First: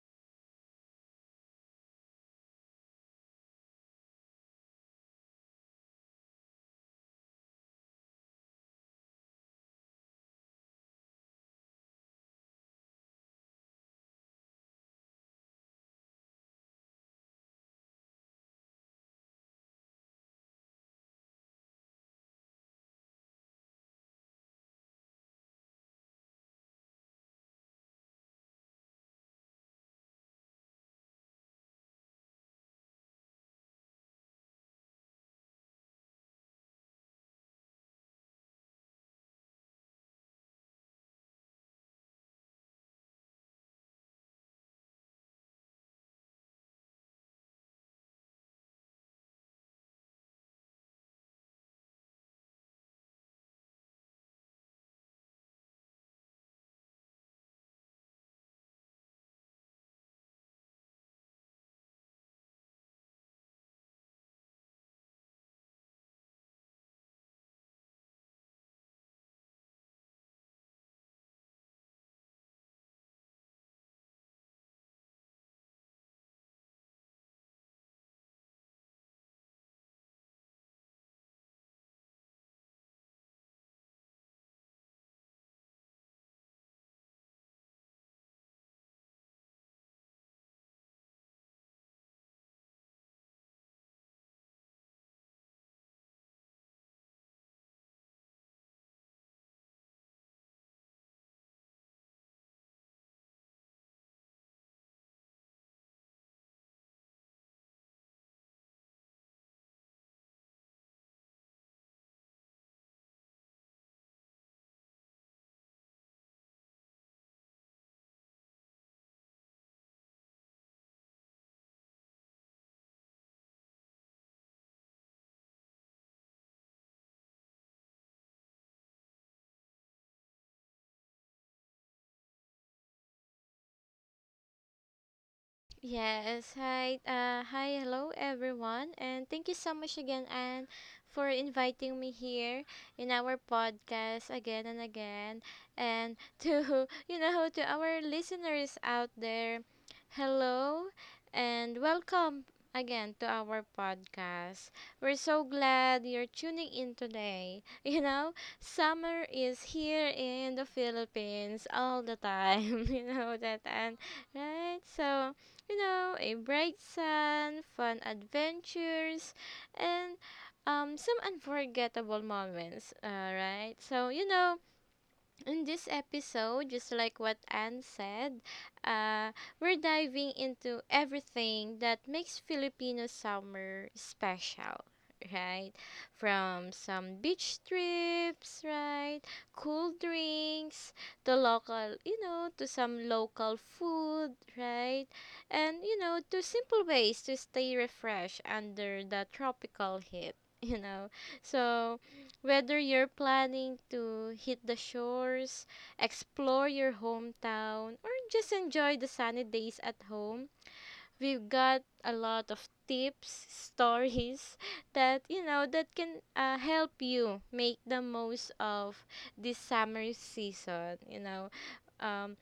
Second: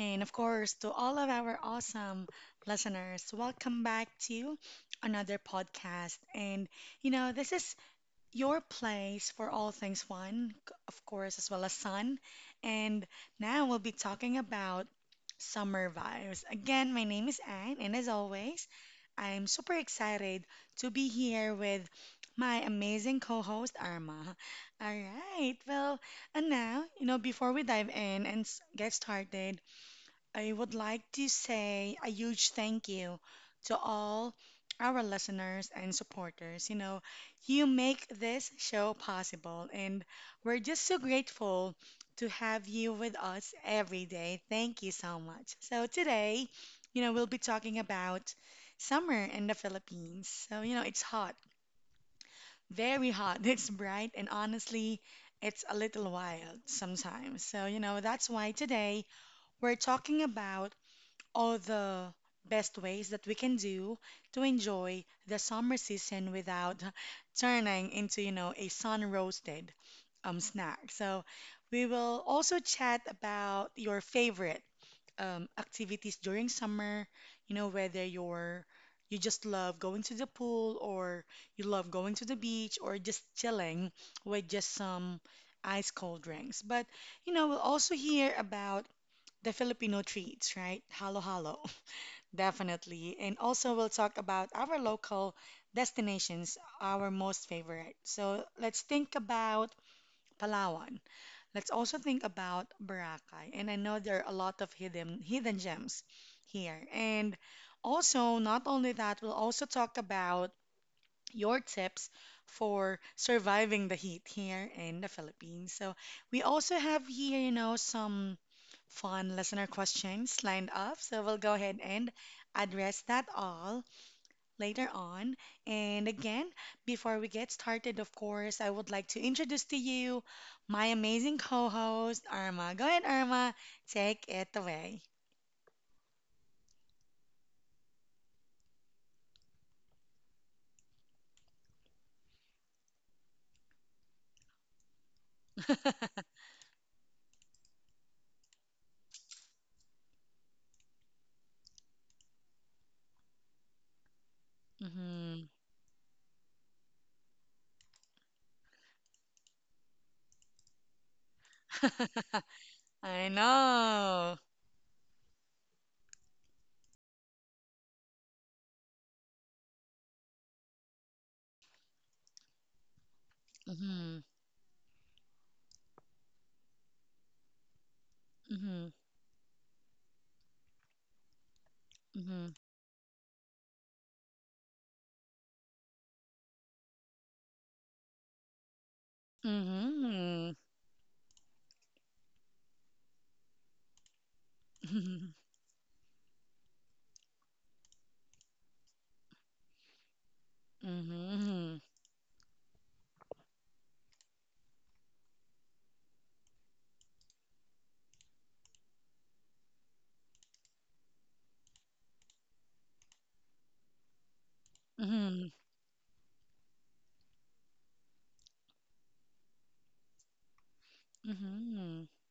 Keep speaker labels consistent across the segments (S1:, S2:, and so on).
S1: and of course to all of our awesome listeners, welcome back to another podcast. This is your place for all things fun, of course, as well as sun. And now we'll be talking about summer vibes. Again, my name is Anne, and as always, I'm super excited to be here with my amazing co-host Arma. All right, well, and now, before we dive in and get started, I would like to say a huge thank you to all our listeners and supporters. You make this show possible, and we're just so grateful to have you with us every day. Thank you so much. So, today, we'll be talking about summer in the Philippines. So, it's hot, very hot, it's bright, and honestly, it's a little wild sometimes. So, that's why today we're talking about all the best ways that we can do to enjoy the summer season without turning into, a sun roasted snack. So we will also chat about your favorite activities during summer, whether you just love going to the pool or you love going to the beach or just chilling with just some ice cold drinks. But we'll also hear about the Filipino treats, right? Halo halo, definitely. And also, we'll talk about our local destinations, our most favorite. So, let's think about Palawan. Let's also think about Boracay. And I know there are a lot of hidden gems here. And also, not only that, we'll also talk about your tips for surviving the heat here in the Philippines. So we also have here, some fun listener questions lined up. So we'll go ahead and address that all later on. And again, before we get started, of course, I would like to introduce to you my amazing co-host, Irma. Go ahead, Irma, take it away.
S2: Yes, hi, hello everyone, and thank you so much again, Anne, for inviting me here in our podcast again and again, and to to our listeners out there, hello, and welcome again to our podcast. We're so
S1: Mhm.
S2: glad you're tuning in today. You know, summer is here in the Philippines all the time. You know
S1: I
S2: that, and
S1: know.
S2: right, so you know, a bright sun, fun adventures, and some unforgettable moments. All right. So, you
S1: Hmm.
S2: know, in this episode, just like what Anne said,
S1: Hmm.
S2: uh, we're diving into everything that makes
S1: Hmm.
S2: Filipino summer special, right? From some beach trips, right? Cool
S1: Mm-hmm.
S2: drinks to local, you know, to some local food, right? And, you know, to simple ways to stay refreshed under the tropical heat, you know.
S1: Mm-hmm.
S2: So, whether you're planning to hit the shores, explore your hometown, or just enjoy the sunny days at home, we've got a lot of tips, stories that you
S1: Mm-hmm.
S2: know that can help you make the most of this summer season.
S1: Mm-hmm.
S2: Um,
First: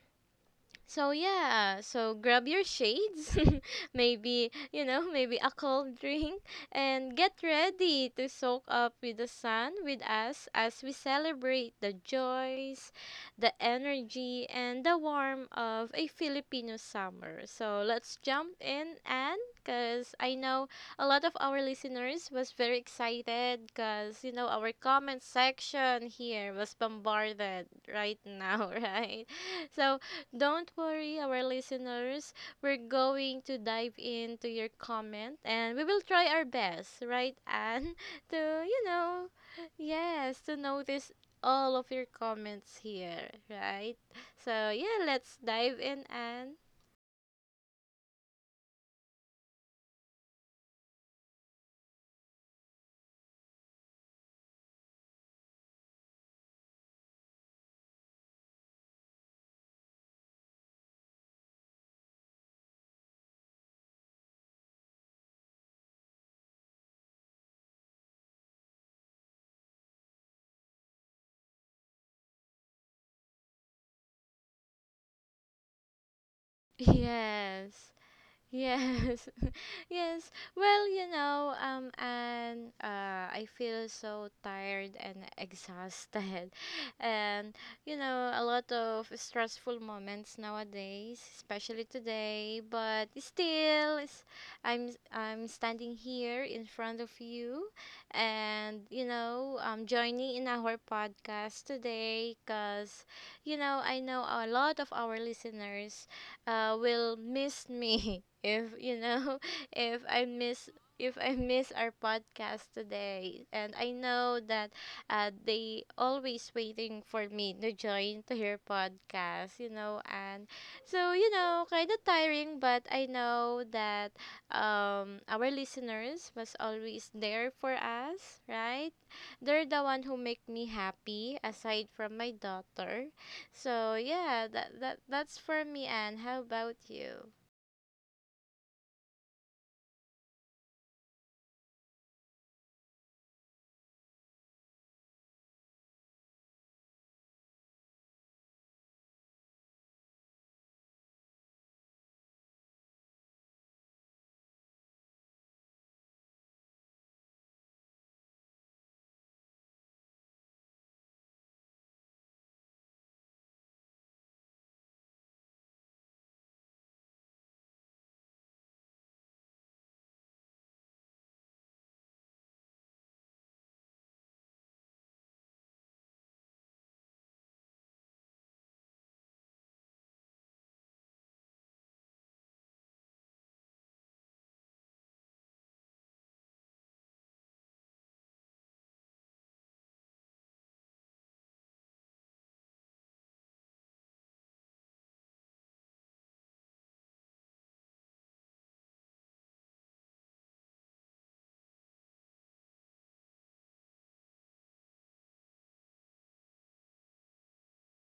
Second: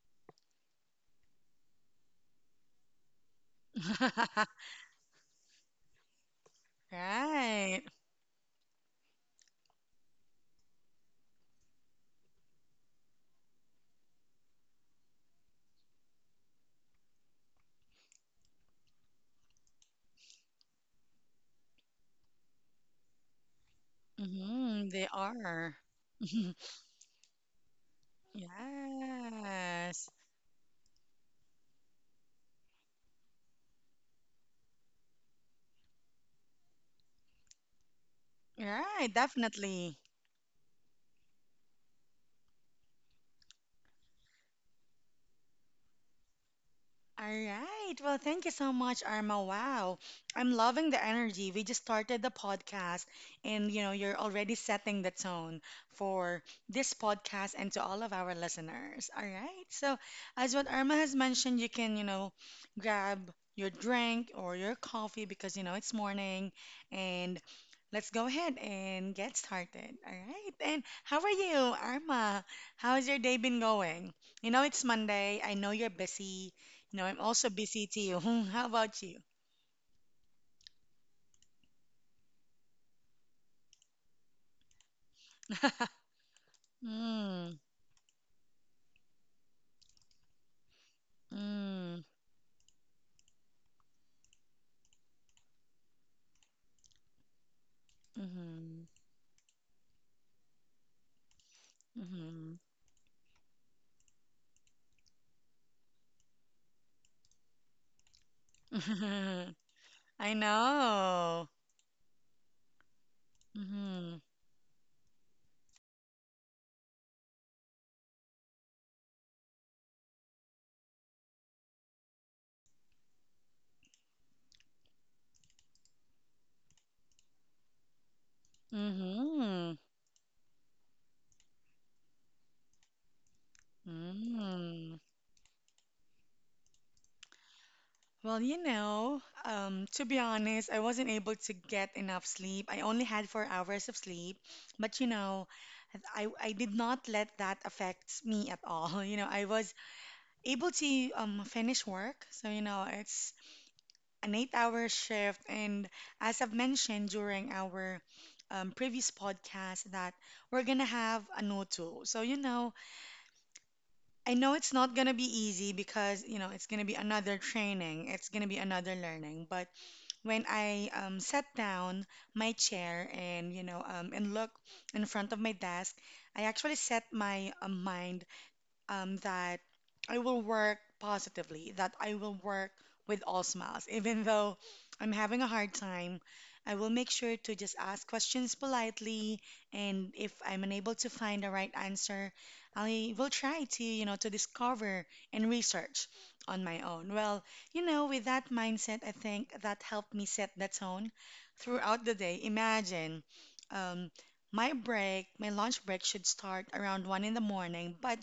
S2: so yeah, so grab your shades, maybe, you know, maybe a cold drink and get
S1: Right.
S2: ready to soak up with the sun with us as we celebrate the joys, the energy and the warmth of a Filipino summer. So let's jump in and because I know a lot of our listeners was very excited because you know our
S1: Mm-hmm. They
S2: comment
S1: are.
S2: section here was bombarded right now, right? So
S1: Yes.
S2: don't worry, our listeners. We're going to dive into your comment and we will try our best, right, Anne? To, you
S1: Right,
S2: know,
S1: definitely.
S2: yes, to notice all of your comments here, right? So, yeah, let's dive in, Anne.
S1: All right. Well, thank you so much, Arma. Wow. I'm loving the energy. We just started the podcast and you're already setting the tone for this podcast and to all of our listeners. All right. So, as what Arma has mentioned, you can, grab your drink or your coffee because it's morning and let's go ahead and get started. All right. And how are you, Arma? How's your day been going? It's Monday. I know you're busy. No, I'm also busy
S2: Yes.
S1: too. How about you?
S2: Yes, yes. Well, you know, and I feel so tired and exhausted,
S1: Mm,
S2: and you know, a lot of stressful moments nowadays, especially
S1: mm,
S2: today. But still, it's, I'm standing here in front of you,
S1: mm-hmm,
S2: and you know, I'm joining in our podcast today
S1: mm-hmm.
S2: because you know I know a lot of our listeners will miss me if you know if I
S1: I
S2: miss if I
S1: know.
S2: miss our podcast today. And I
S1: Mm-hmm,
S2: know that they always waiting for me to join to hear podcast, you know, and so you know, kind of tiring, but I know that our listeners was always there for us, right? They're
S1: mm-hmm,
S2: the one who make me happy aside from my daughter, so yeah, that
S1: mm.
S2: that that's for me. And how about you?
S1: Well, to be honest, I wasn't able to get enough sleep. I only had 4 hours of sleep, but I did not let that affect me at all. I was able to finish work, so it's an 8 hour shift. And as I've mentioned during our previous podcast, that we're going to have a no tool. So, I know it's not going to be easy because, it's going to be another training, it's going to be another learning. But when I sat down my chair and, and look in front of my desk, I actually set my mind that I will work positively, that I will work with all smiles. Even though I'm having a hard time, I will make sure to just ask questions politely. And if I'm unable to find the right answer, I will try to, to discover and research on my own. Well, with that mindset, I think that helped me set the tone throughout the day. Imagine, um, my lunch break should start around 1 in the morning, but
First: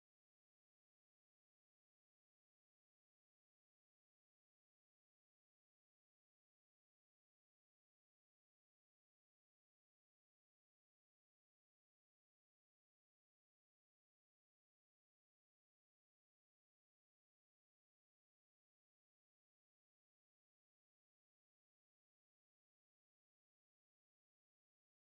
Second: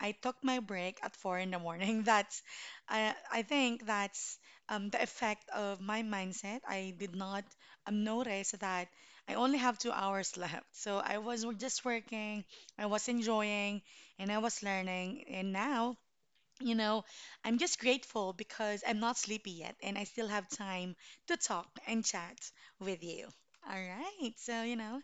S1: I took my break at 4 in the morning. I think that's the effect of my mindset. I did not notice that I only have 2 hours left. So I was just working, I was enjoying, and I was learning. And now you know, I'm just grateful because I'm not sleepy yet and I still have time to talk and chat with you. All right. So,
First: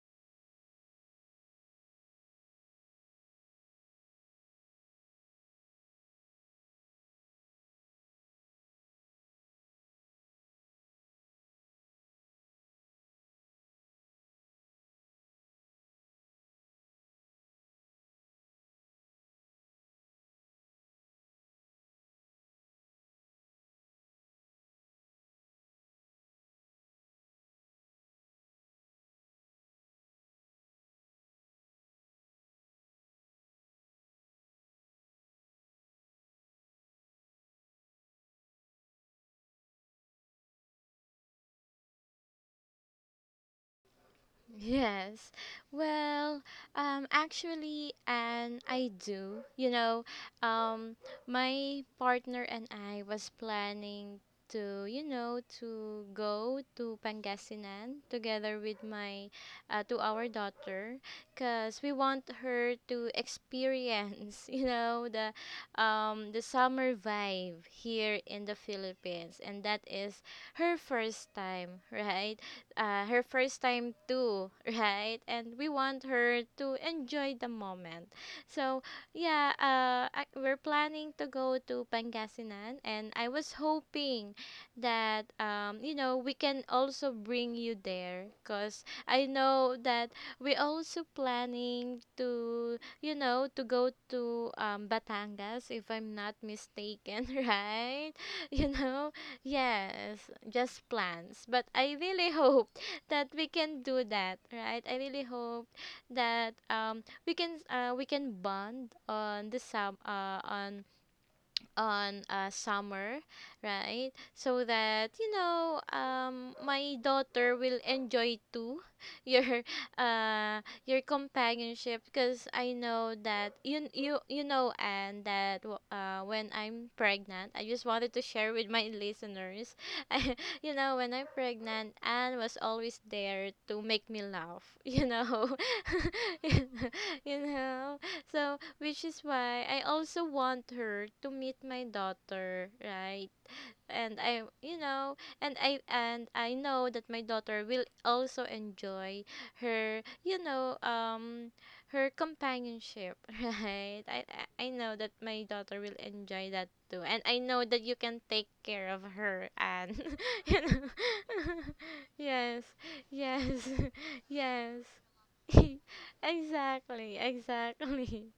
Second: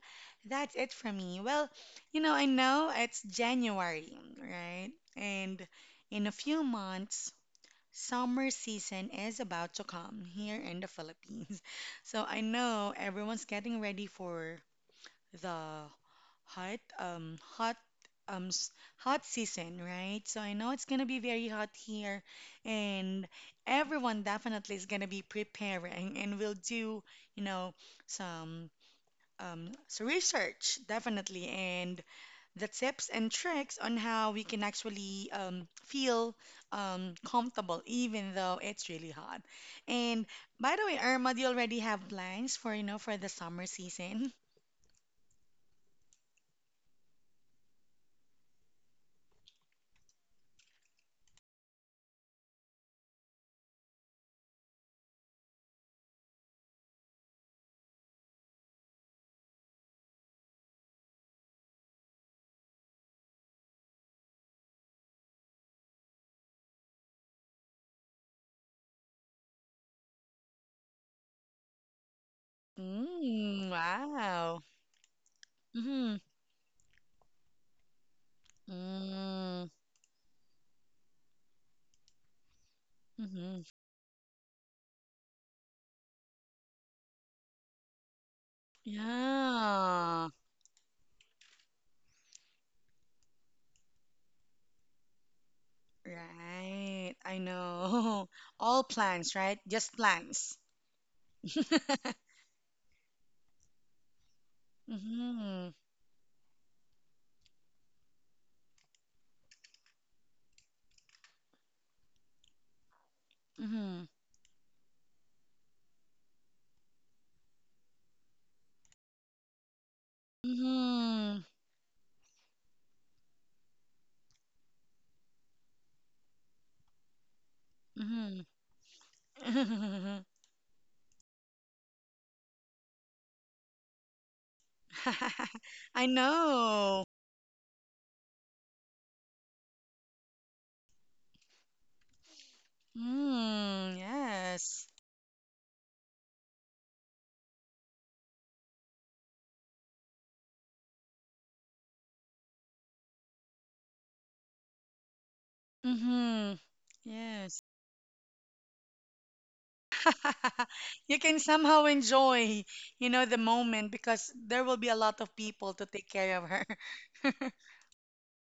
S1: that's it for me. Well, I know it's January, right? And in a few months, summer season is about to come here in the Philippines. So I know everyone's getting ready for the hot um hot um s- hot season, right? So I know it's gonna be very hot here, and everyone definitely is gonna be preparing, and we'll do you know some research definitely, and the tips and tricks on how we can actually feel comfortable even though it's really hot. And by the way, Irma, do you already have plans for you know for the summer season?
S2: Yes. Well, actually, and I do. Um, my partner and I was planning to, you know, to go to Pangasinan together with my, to our daughter, cause we want her to experience, you know, the summer vibe here in the Philippines, and that is her first time, right? Uh, her first
S1: Mm,
S2: time too,
S1: wow.
S2: right? And we want
S1: Mm-hmm.
S2: her to enjoy the moment. So yeah,
S1: Mm,
S2: we're planning to go to Pangasinan, and I was
S1: mm-hmm.
S2: hoping that you know we can also bring you there, cause I know that
S1: Yeah.
S2: we also planning to you know to go to Batangas if I'm not
S1: Right.
S2: mistaken,
S1: I
S2: right?
S1: know.
S2: You
S1: All
S2: know,
S1: plans, right? Just
S2: yes,
S1: plans.
S2: just plans. But I really hope that we can do that, right? I really
S1: Mm-hmm.
S2: hope that we can bond on the sub on summer,
S1: Mm-hmm.
S2: right? So that you know, my daughter will enjoy too your uh your
S1: Mm-hmm.
S2: companionship because I know that when I'm pregnant, I just wanted to share with my listeners.
S1: Mm-hmm.
S2: You know, when I'm pregnant, Anne was always there to make me laugh. You know,
S1: I know.
S2: you know. So which is why I also want her to meet my daughter, right?
S1: Mm,
S2: And I, you
S1: yes.
S2: know, and I know that my daughter will also enjoy her, you know, her companionship, right? I know that my daughter will
S1: Mm-hmm.
S2: enjoy that too, and I
S1: Yes.
S2: know that you can take care of her, and you know,
S1: You can somehow enjoy,
S2: yes,
S1: the
S2: yes,
S1: moment because there will
S2: yes.
S1: be a lot of people to take care of her.
S2: Exactly, exactly.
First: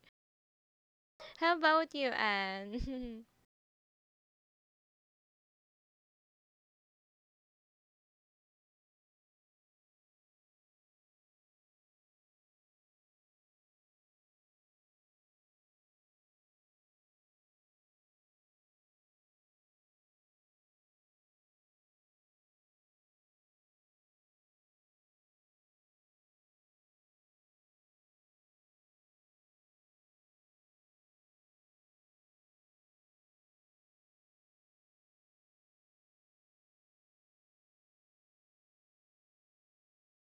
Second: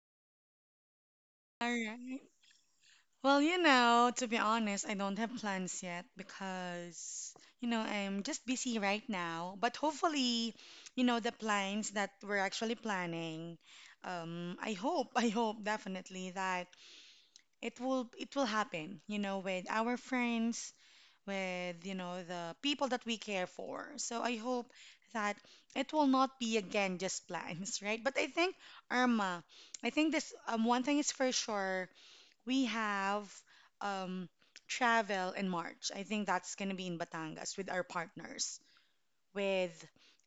S2: How
S1: All
S2: about you,
S1: right.
S2: Anne?
S1: Well, to be honest, I don't have plans yet because, I'm just busy right now. But hopefully, the plans that we're actually planning, I hope, I hope definitely that it will happen, with our friends, with, the people that we care for. So I hope that it will not be again just plans, right? But I think, Irma, I think this one thing is for sure we have um, travel in March. I think that's going to be in Batangas with our partners, with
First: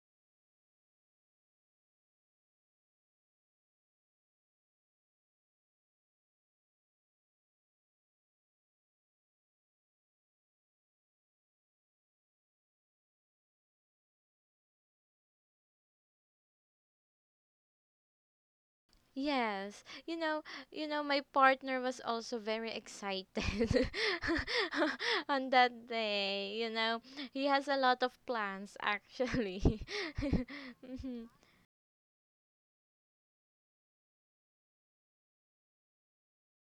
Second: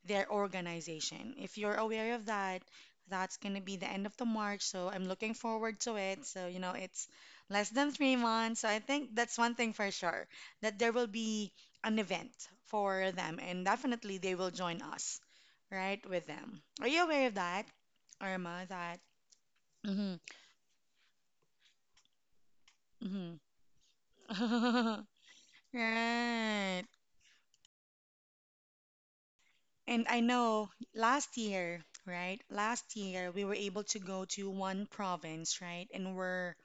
S1: their organization. If you're aware of that, that's going to be the end of the March. So I'm looking forward to it. So, it's less than 3 months. So I think that's one thing for sure that there will be an event for them, and definitely they will join us, right, with them. Are you aware of that, Irma? That.
S2: Yes,
S1: Hmm.
S2: you know, my partner was also very excited
S1: Hmm.
S2: on that day. You
S1: Right.
S2: know, he has a lot of plans actually.
S1: And I know
S2: Mhm.
S1: last year, right? Last year we were able to go to one province, right? And we're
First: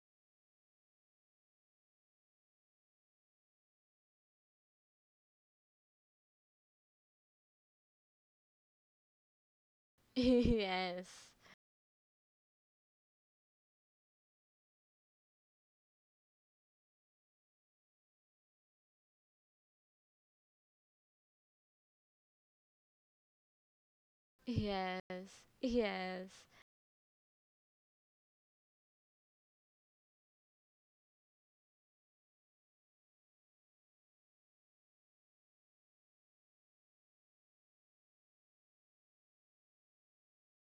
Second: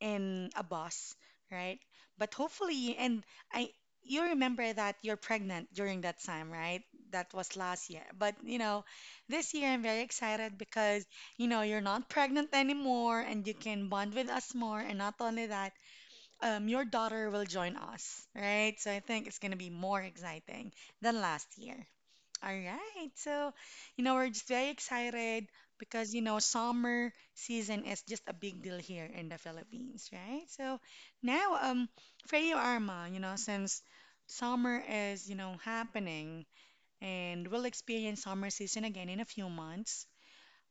S1: in a bus, right? But hopefully, I, you remember that you're pregnant during that time, right? That was last year. But, this year I'm very excited because,
S2: Yes,
S1: you're not pregnant anymore and you can bond with us more. And not only that, your daughter will join us, right? So I think it's going to be more exciting than last year. All right. So, we're just very
S2: yes,
S1: excited because,
S2: yes,
S1: summer season is just a big deal here in the Philippines, right? So now, for you, Arma, since summer is, happening and we'll experience summer season again in a few months,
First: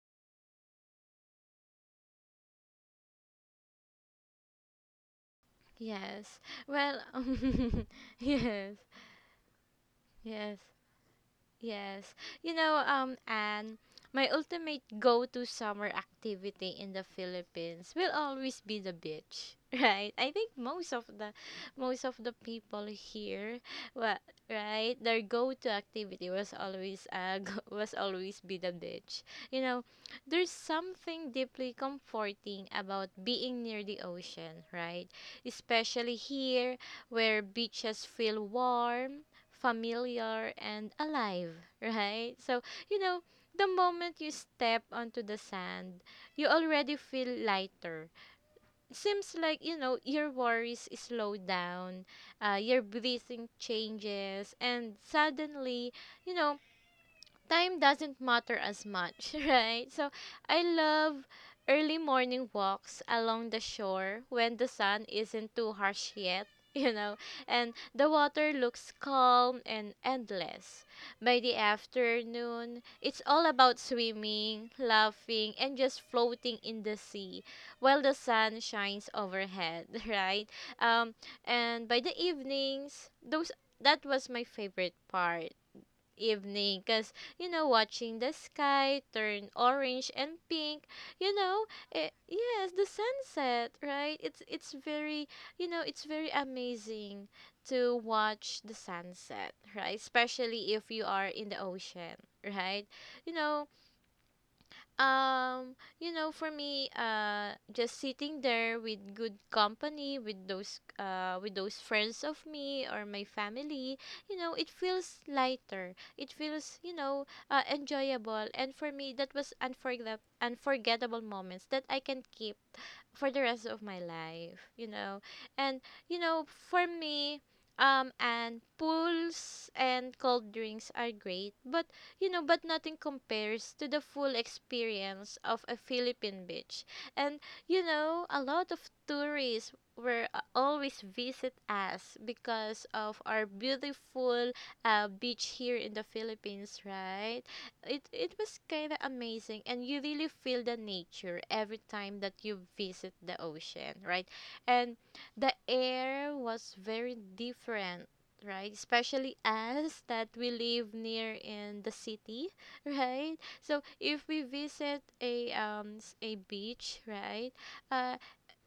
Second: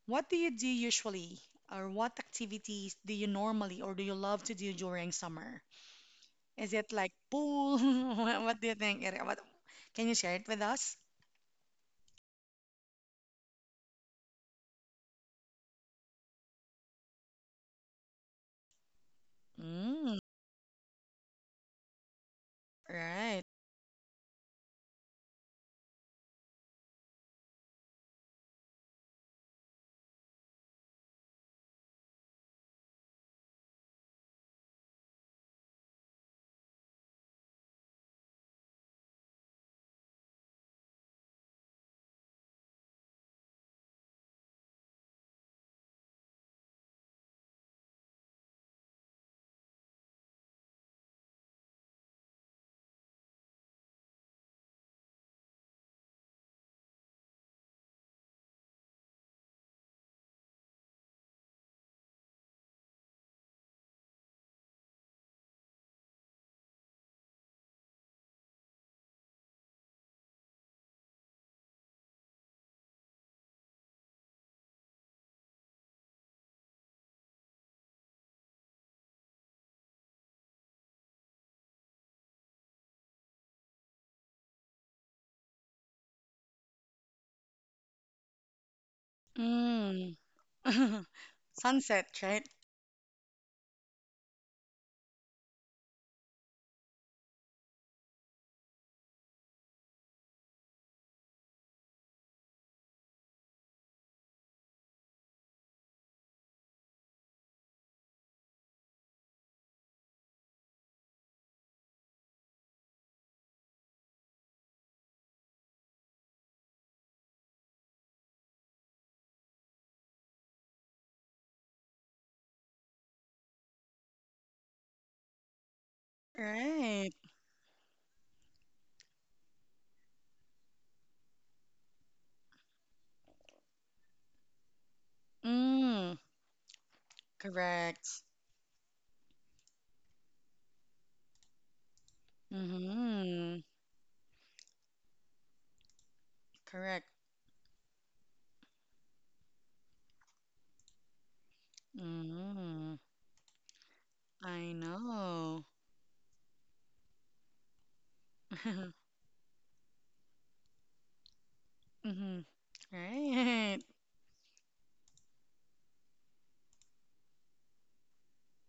S1: what do you do usually? Or what activities do you normally or do you love to do during summer?
S2: yes.
S1: Is it
S2: Well,
S1: like pool? What do you
S2: yes,
S1: think? Erica? Can you share it
S2: yes.
S1: with us?
S2: Yes. You know, and my ultimate go-to summer activity in the Philippines will always be the beach, right?
S1: Mm,
S2: I think most of the people
S1: right.
S2: here, well, right, their go-to activity was always was always be the beach. You know, there's something deeply comforting about being near the ocean, right? Especially here where beaches feel warm, familiar, and alive, right? So, you know, the moment you step onto the sand, you already feel lighter. Seems like, you know, your worries slow down, your breathing changes, and suddenly, you know, time doesn't matter as much, right? So I love early morning walks along the shore when the sun isn't too harsh yet, you know, and the water looks calm and endless. By the afternoon, it's all about swimming, laughing, and just floating in the sea while the sun shines overhead, right? Um, and by the evenings, those that was my favorite part, evening, because you know watching the sky turn orange
S1: Mm.
S2: and pink you know
S1: Sunset, right?
S2: yes, the sunset, right? It's very, you know, it's very amazing to watch the sunset, right, especially if you are in the ocean, right? you know you know, for me, just sitting there with good company, with those friends of me or my family, you know, it feels lighter. It feels, you know, enjoyable. And for me, that was unforgettable, unforgettable moments that I can keep for the rest of my life, you know. And you know, for
S1: Right.
S2: me, and pools and cold drinks are great, but you know, but nothing compares to the full experience of a
S1: Mm.
S2: Philippine beach. And you
S1: Correct.
S2: know, a lot of tourists were always visit us because of our
S1: Mm-hmm.
S2: beautiful beach here in the Philippines,
S1: Correct.
S2: right? It was kind of amazing and you really feel the nature every time that you
S1: Mm.
S2: visit the ocean, right?
S1: I
S2: And the
S1: know.
S2: air was very different, right, especially us that we live near in the
S1: Mm-hmm.
S2: city, right?
S1: Right.
S2: So if we visit a a beach, right, uh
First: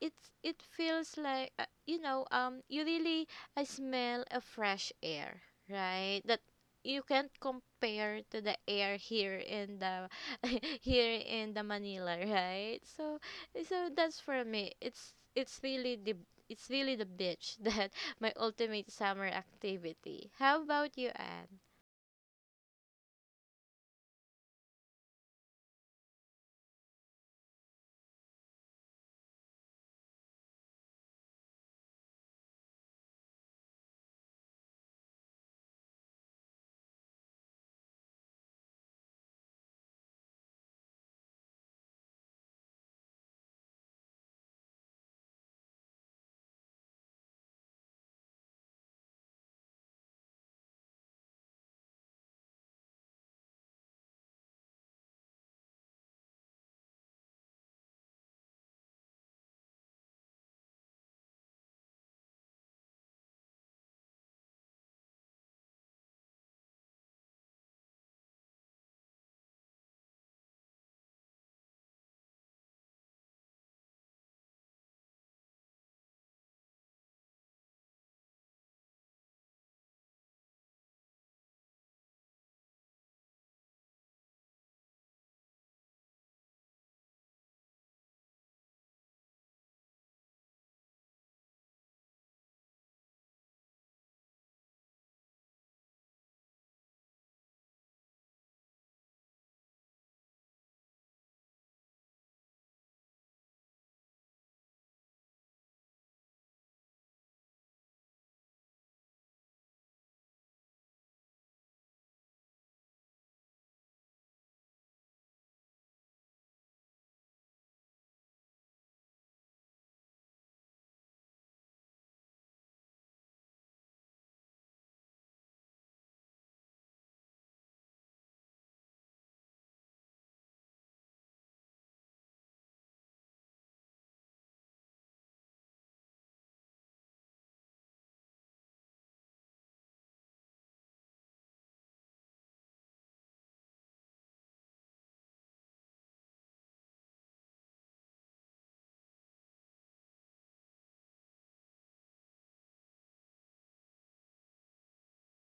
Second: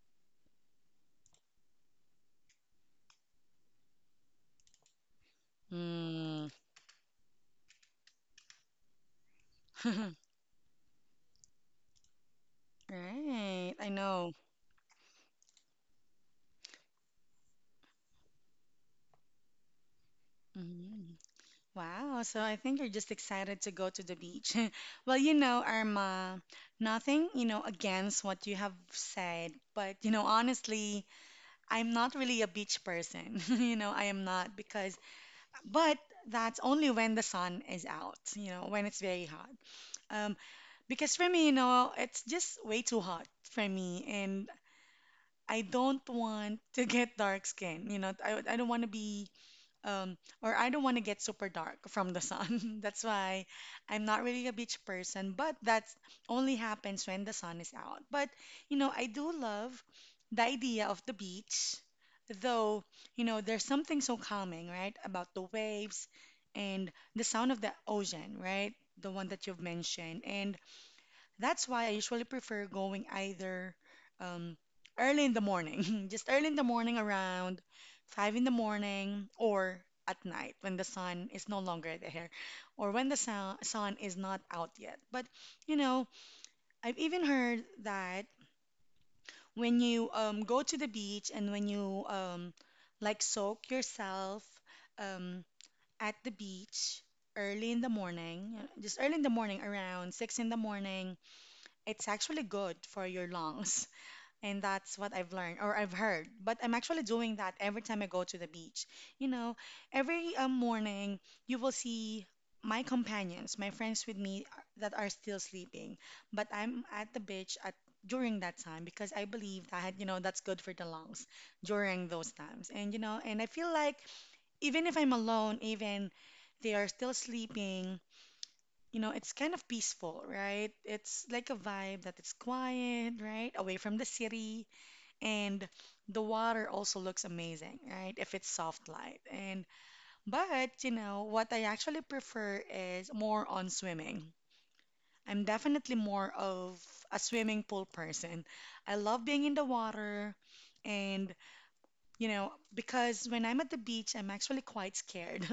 S2: it's it feels like you know you really I smell a fresh air, right, that
S1: Mm.
S2: you can't compare to the air here in the here in the Manila, right? So
S1: Right. I
S2: so that's
S1: know.
S2: for me. It's really the beach that my ultimate summer activity. How about
S1: Mm.
S2: you, Anne?
S1: Wow. So I think you're just excited to go to the beach. Well, Irma, nothing, against what you have said, but honestly, I'm not really a beach person. I am not but that's only when the sun is out, when it's very hot. Um, because for me, it's just way too hot for me. And I don't want to get dark skin, um, I don't want to get super dark from the sun. That's why I'm not really a beach person, but that only happens when the sun is out. But, I do love the idea of the beach, though, there's something so calming, right, about the waves and the sound of the ocean, right? The one that you've mentioned. And that's why I usually prefer going either um, early in the morning, just early in the morning around 5 in the morning, or at night when the sun is no longer there, or when the sun is not out yet. But you know, I've even heard that when you go to the beach and when you like soak yourself um, at the beach early in the morning, just early in the morning around 6 in the morning it's actually good for your lungs. And that's what I've learned or I've heard. But I'm actually doing that every time I go to the beach. You know, every morning you will see my companions, my friends with me that are still sleeping. But I'm at the beach at during that time because I believe that, you know, that's good for the lungs during those times. And, you know, and I feel like even if I'm alone, even they are still sleeping, you know, it's kind of peaceful, right? It's like a vibe that it's quiet, right? Away from the city. And the water also looks amazing, right? If it's soft light. And but, you know, what I actually prefer is more on swimming. I'm definitely more of a swimming pool person. I love being in the water. And, you know, because when I'm at the beach, I'm actually quite scared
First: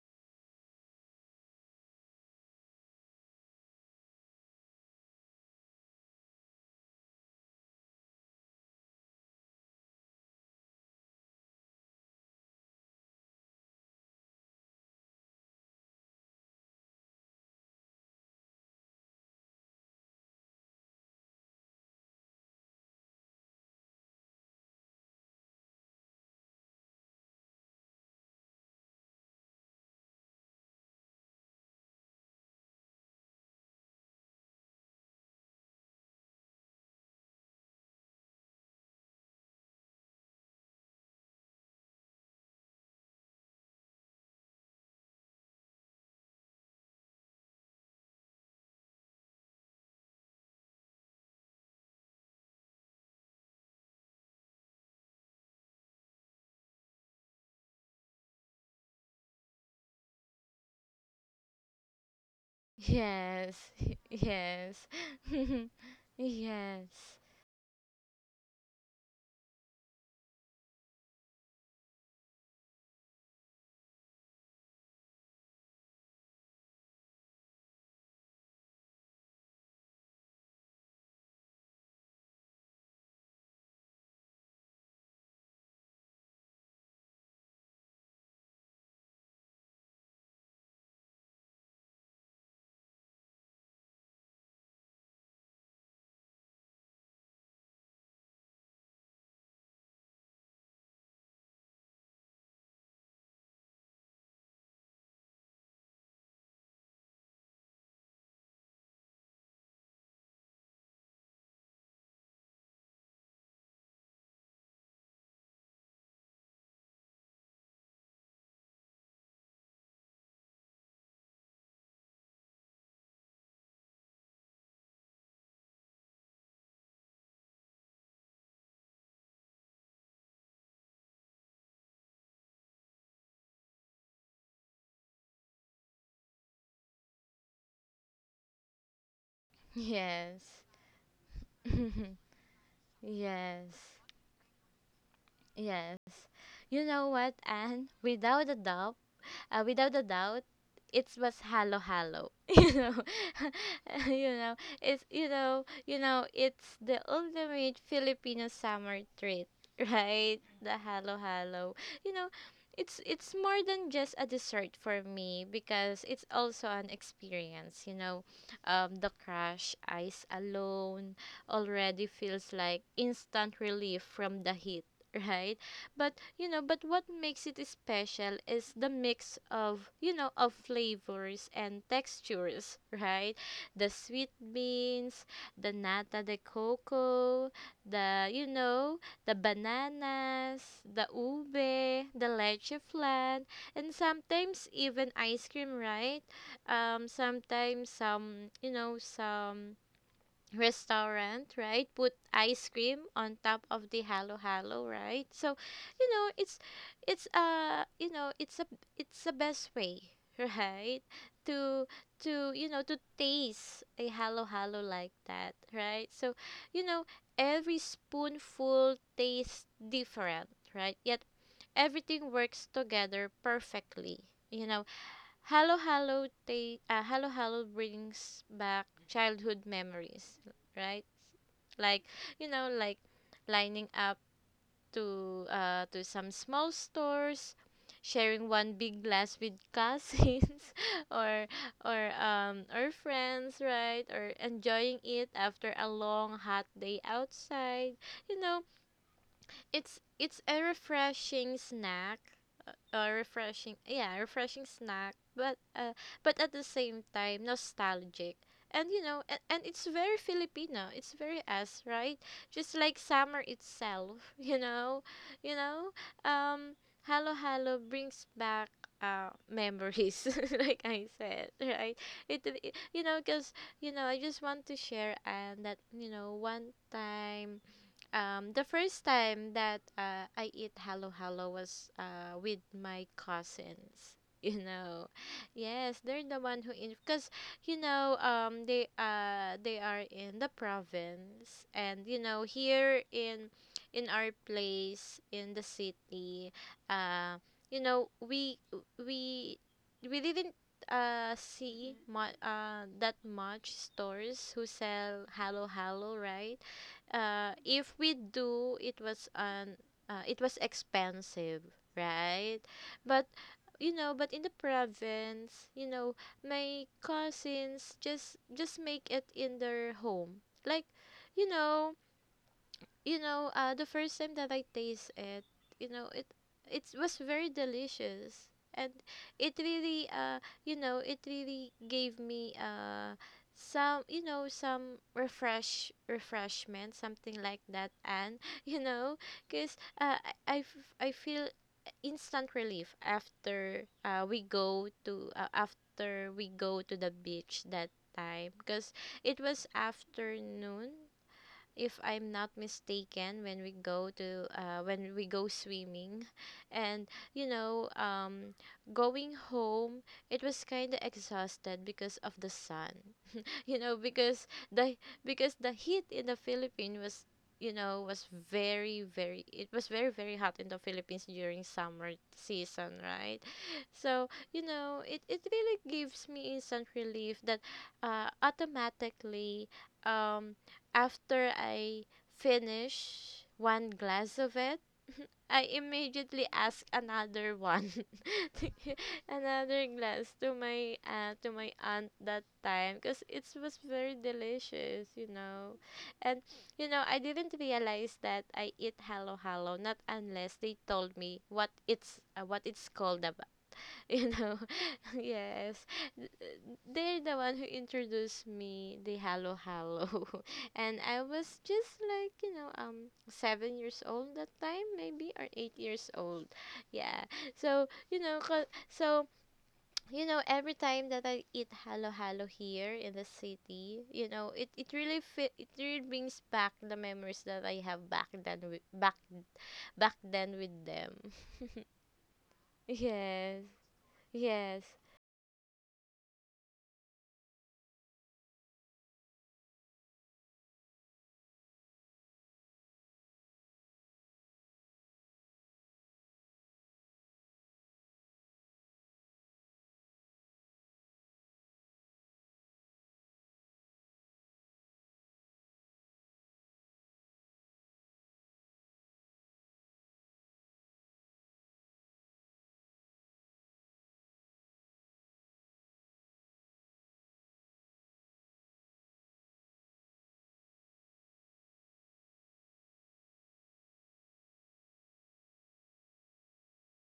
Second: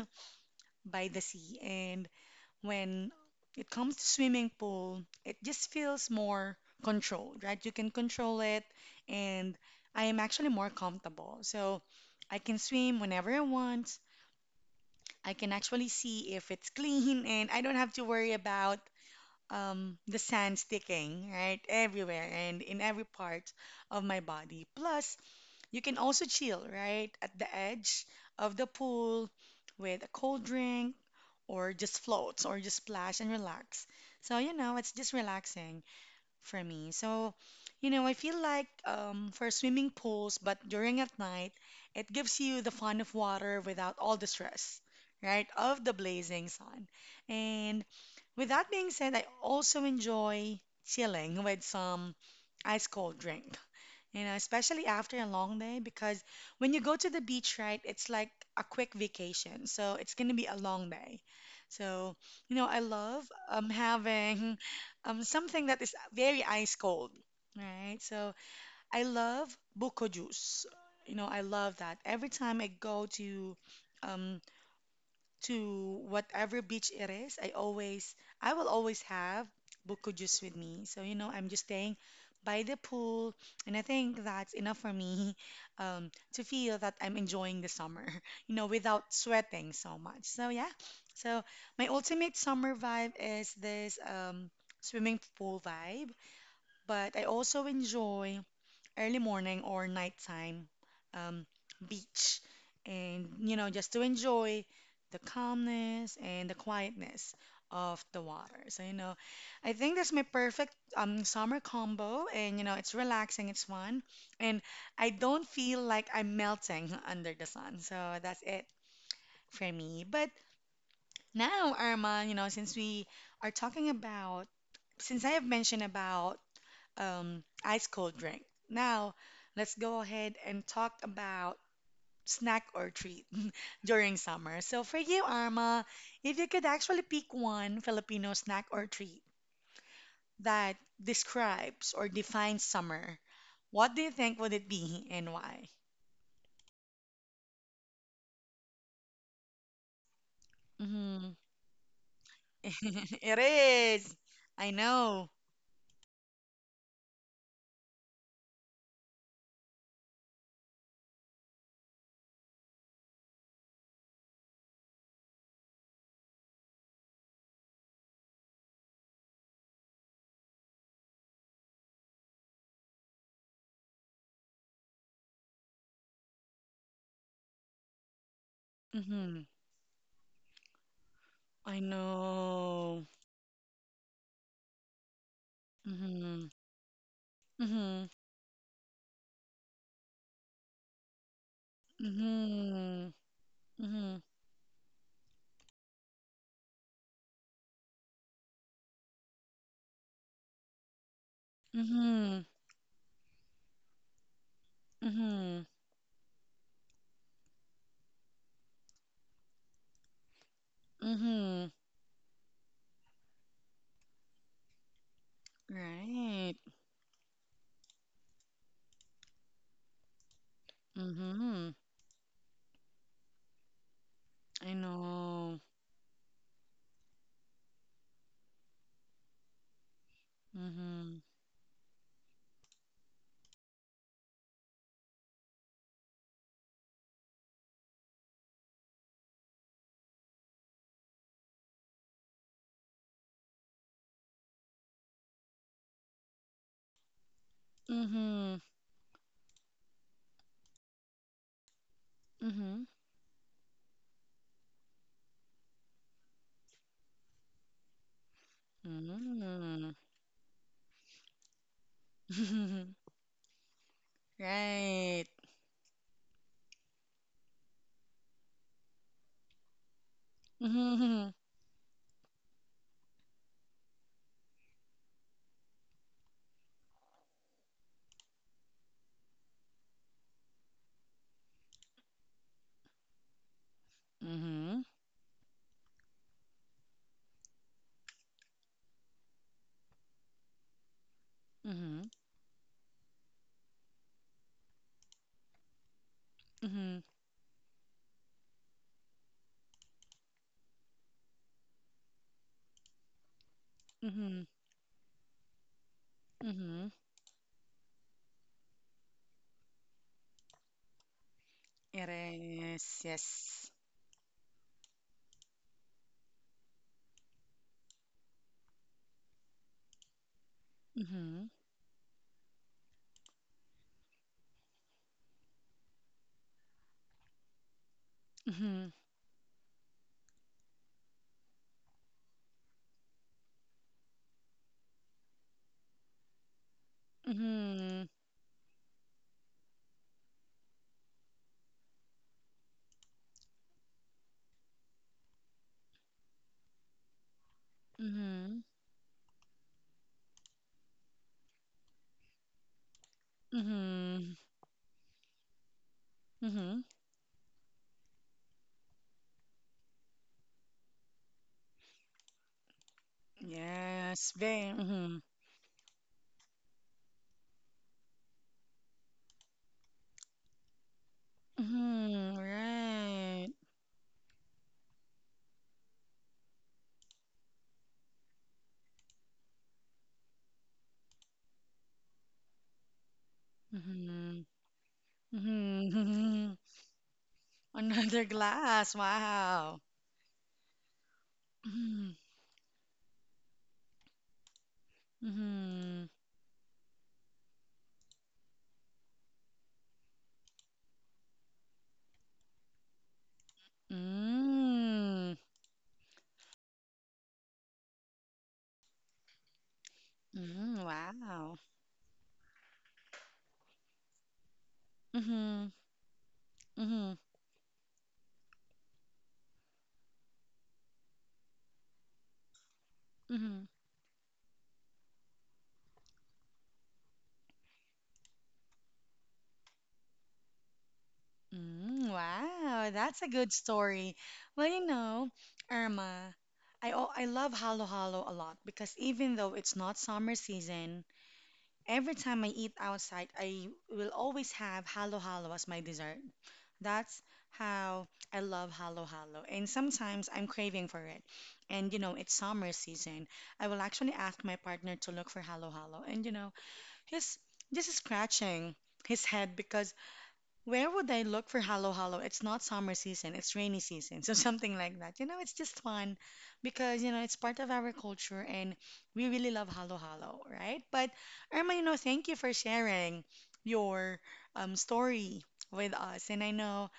S1: by the sea. And when it comes to swimming pool, it just feels more controlled, right? You can control it, and I am actually more comfortable. So I can swim whenever I want. I can actually see if it's clean, and I don't have to worry about the sand sticking, right? Everywhere and in every part of my body. Plus, you can also chill, right? At the edge of the pool with a cold drink or just floats or just splash and relax. So, you know, it's just relaxing for me. So, you know, I feel like for swimming pools, but during at night, it gives you the fun of water without all the stress, right, of the blazing sun. And with that being said, I also enjoy chilling with some ice cold drink, you know, especially after a long day, because when you go to the beach, right, it's like a quick vacation. So it's going to be a long day. So, you know, I love
S2: Yes.
S1: having
S2: Yes.
S1: something that is very ice
S2: Yes.
S1: cold, right? So I love buko juice. You know, I love that. Every time I go um, to whatever beach it is, I will always have buko juice with me. So, you know, I'm just staying by the pool, and I think that's enough for me to feel that I'm enjoying the summer, you know, without sweating so much. So, yeah. So, my ultimate summer vibe is this swimming pool vibe, but I also enjoy early morning or nighttime um, beach. And, you know, just to enjoy the calmness and the quietness of the water. So, you know, I think that's my perfect summer combo. And, you know, it's relaxing, it's fun. And I don't feel like I'm melting under the sun. So that's it for me. But now, Irma, you know, since we are talking about, since I have mentioned about ice cold drink. Now, let's go ahead and talk about snack or treat during summer. So, for you, Arma, if you could actually pick one Filipino snack or treat
S2: Yes.
S1: that describes or defines summer, what
S2: Yes.
S1: do you think would it be and why?
S2: Yes. You know what, Anne? Without a doubt, uh, without a doubt, it was
S1: Hmm.
S2: halo halo. You know,
S1: It is.
S2: you know,
S1: I know.
S2: you know, it's the ultimate Filipino summer treat, right? The halo halo. You know, it's more than just a dessert for me because it's also an experience. You know, the crushed ice alone already feels like instant relief from the heat. Right, but you know but what makes it special is the mix
S1: Hmm.
S2: of you know of flavors and
S1: I
S2: textures,
S1: know.
S2: right? The sweet beans, the nata de
S1: Hmm.
S2: coco,
S1: Hmm.
S2: the you know the bananas, the ube, the leche
S1: Hmm.
S2: flan, and
S1: Hmm.
S2: sometimes even ice cream, right? Sometimes some you know some restaurant, right, put
S1: Hmm.
S2: ice cream on top of the halo halo, right? So,
S1: Hmm.
S2: you know, it's you know it's a it's the best way, right?
S1: Mm-hmm.
S2: To to You know, to taste a halo halo like that, right? So,
S1: Right.
S2: you know, every spoonful tastes different, right? Yet
S1: Mm-hmm.
S2: everything works together perfectly. You
S1: I
S2: know,
S1: know.
S2: Hello, hello brings back childhood memories, right?
S1: Mm-hmm.
S2: Like, you know, like lining up to some small stores, sharing one big glass with cousins or or friends, right? Or enjoying it after a long hot day outside. You know,
S1: Mm-hmm.
S2: it's a refreshing snack,
S1: Mm-hmm.
S2: refreshing snack, but at the same time nostalgic. And you know, and it's
S1: Mm-hmm.
S2: very Filipino. It's very us, right? Just like summer itself, you know,
S1: Right.
S2: you know. Um, halo halo brings back memories, like I
S1: Mm-hmm.
S2: said, right? It you know, cause you know, I just want to share and that you know, one time. The first time that I eat halo halo was with my cousins. You
S1: Mm-hmm.
S2: know, yes, they're the one who in because they are in the province. And
S1: Mm-hmm.
S2: you know, here in our place in the city
S1: Mm-hmm.
S2: uh you know, we we didn't see that much
S1: Mm-hmm.
S2: stores who sell halo halo, right?
S1: Mm-hmm.
S2: If we do, it was an it was expensive,
S1: It
S2: right?
S1: is.
S2: But
S1: Yes.
S2: you know, but in the province, you know, my cousins just make it in their home. Like, you
S1: Mm-hmm.
S2: know, the first time that I taste it, you know, it was very delicious, and
S1: Mm-hmm.
S2: it really, you know, it really gave me some, you know, some refreshment, something like that,
S1: Mm-hmm.
S2: and you know, cause I feel instant relief after we go to after we go to the beach that time,
S1: Mm-hmm.
S2: cause it was afternoon if I'm not mistaken, when we go
S1: Mm-hmm.
S2: to when we go swimming.
S1: Mm-hmm.
S2: And you know, going home, it was kind of exhausted because of the sun. You know,
S1: Yes. Very. Mm-hmm.
S2: because the heat in the Philippines was was very very it was very very hot in the Philippines during summer
S1: Mm-hmm.
S2: season, right?
S1: Right.
S2: So you know, it really gives me instant relief that automatically. Um, After I finish one glass
S1: Mm-hmm.
S2: of it, I immediately
S1: Mm-hmm.
S2: ask another one,
S1: Another glass.
S2: another
S1: Wow.
S2: glass to my aunt
S1: Mm,
S2: that time because it was very delicious, you know.
S1: mhm.
S2: And you know, I didn't realize that I eat halo halo not unless they told me what it's called ab- you know.
S1: Mm,
S2: Yes. Th- they're the one who introduced me the halo halo.
S1: mm,
S2: And I was
S1: wow.
S2: just like 7 years old that time, maybe, or eight
S1: Mhm,
S2: years old, yeah.
S1: mhm,
S2: So you know, 'cause- so you know, every time that I eat halo halo here in the
S1: mhm.
S2: city, you know, it really fit it really brings back the memories that I have back then with, back then with them.
S1: Mm, wow, that's a good
S2: Yes.
S1: story. Well,
S2: Yes.
S1: you know, Irma, I love Halo Halo a lot because even though it's not summer season, every time I eat outside, I will always have halo halo as my dessert. That's how I love halo halo. And sometimes I'm craving for it. And you know, it's summer season. I will actually ask my partner to look for halo halo. And you know, he's just scratching his head because where would I look for Halo Halo? It's not summer season, it's rainy season. So something like that. You know, it's just fun because, you know, it's part of our culture and we really love Halo Halo, right? But Irma, you know, thank you for sharing your story with us. And I know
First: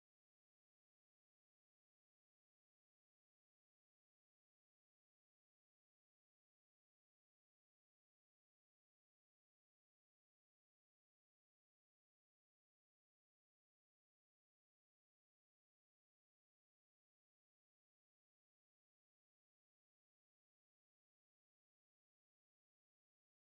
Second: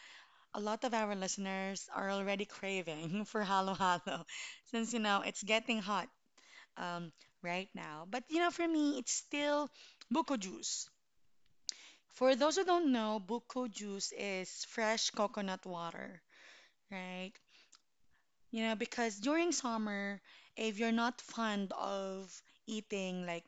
S1: a lot of our listeners are already craving for Halo Halo since, you know, it's getting hot um, right now. But, you know, for me, it's still buko juice. For those who don't know, buko juice is fresh coconut water, right? You know, because during summer, if you're not fond of eating like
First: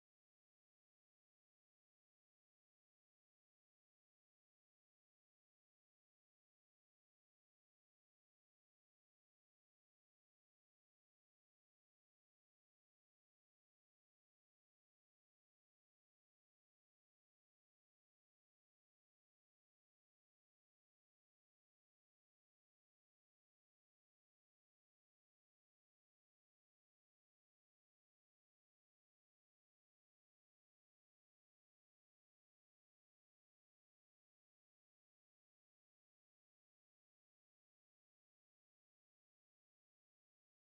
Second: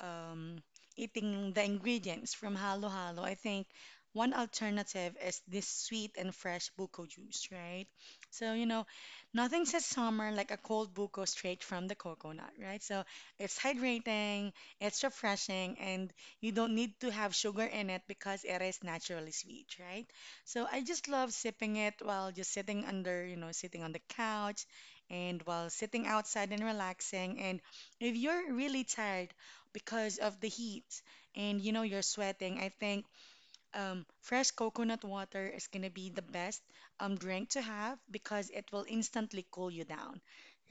S1: um, eating the ingredients from Halo Halo, I think one alternative is this sweet and fresh buko juice, right? So, you know, nothing says summer like a cold buko straight from the coconut, right? So it's hydrating, it's refreshing, and you don't need to have sugar in it because it is naturally sweet, right? So I just love sipping it while just sitting under, you know, sitting on the couch and while sitting outside and relaxing. And if you're really tired, because of the heat and you know you're sweating. I think fresh coconut water is gonna be the best drink to have because it will instantly cool you down,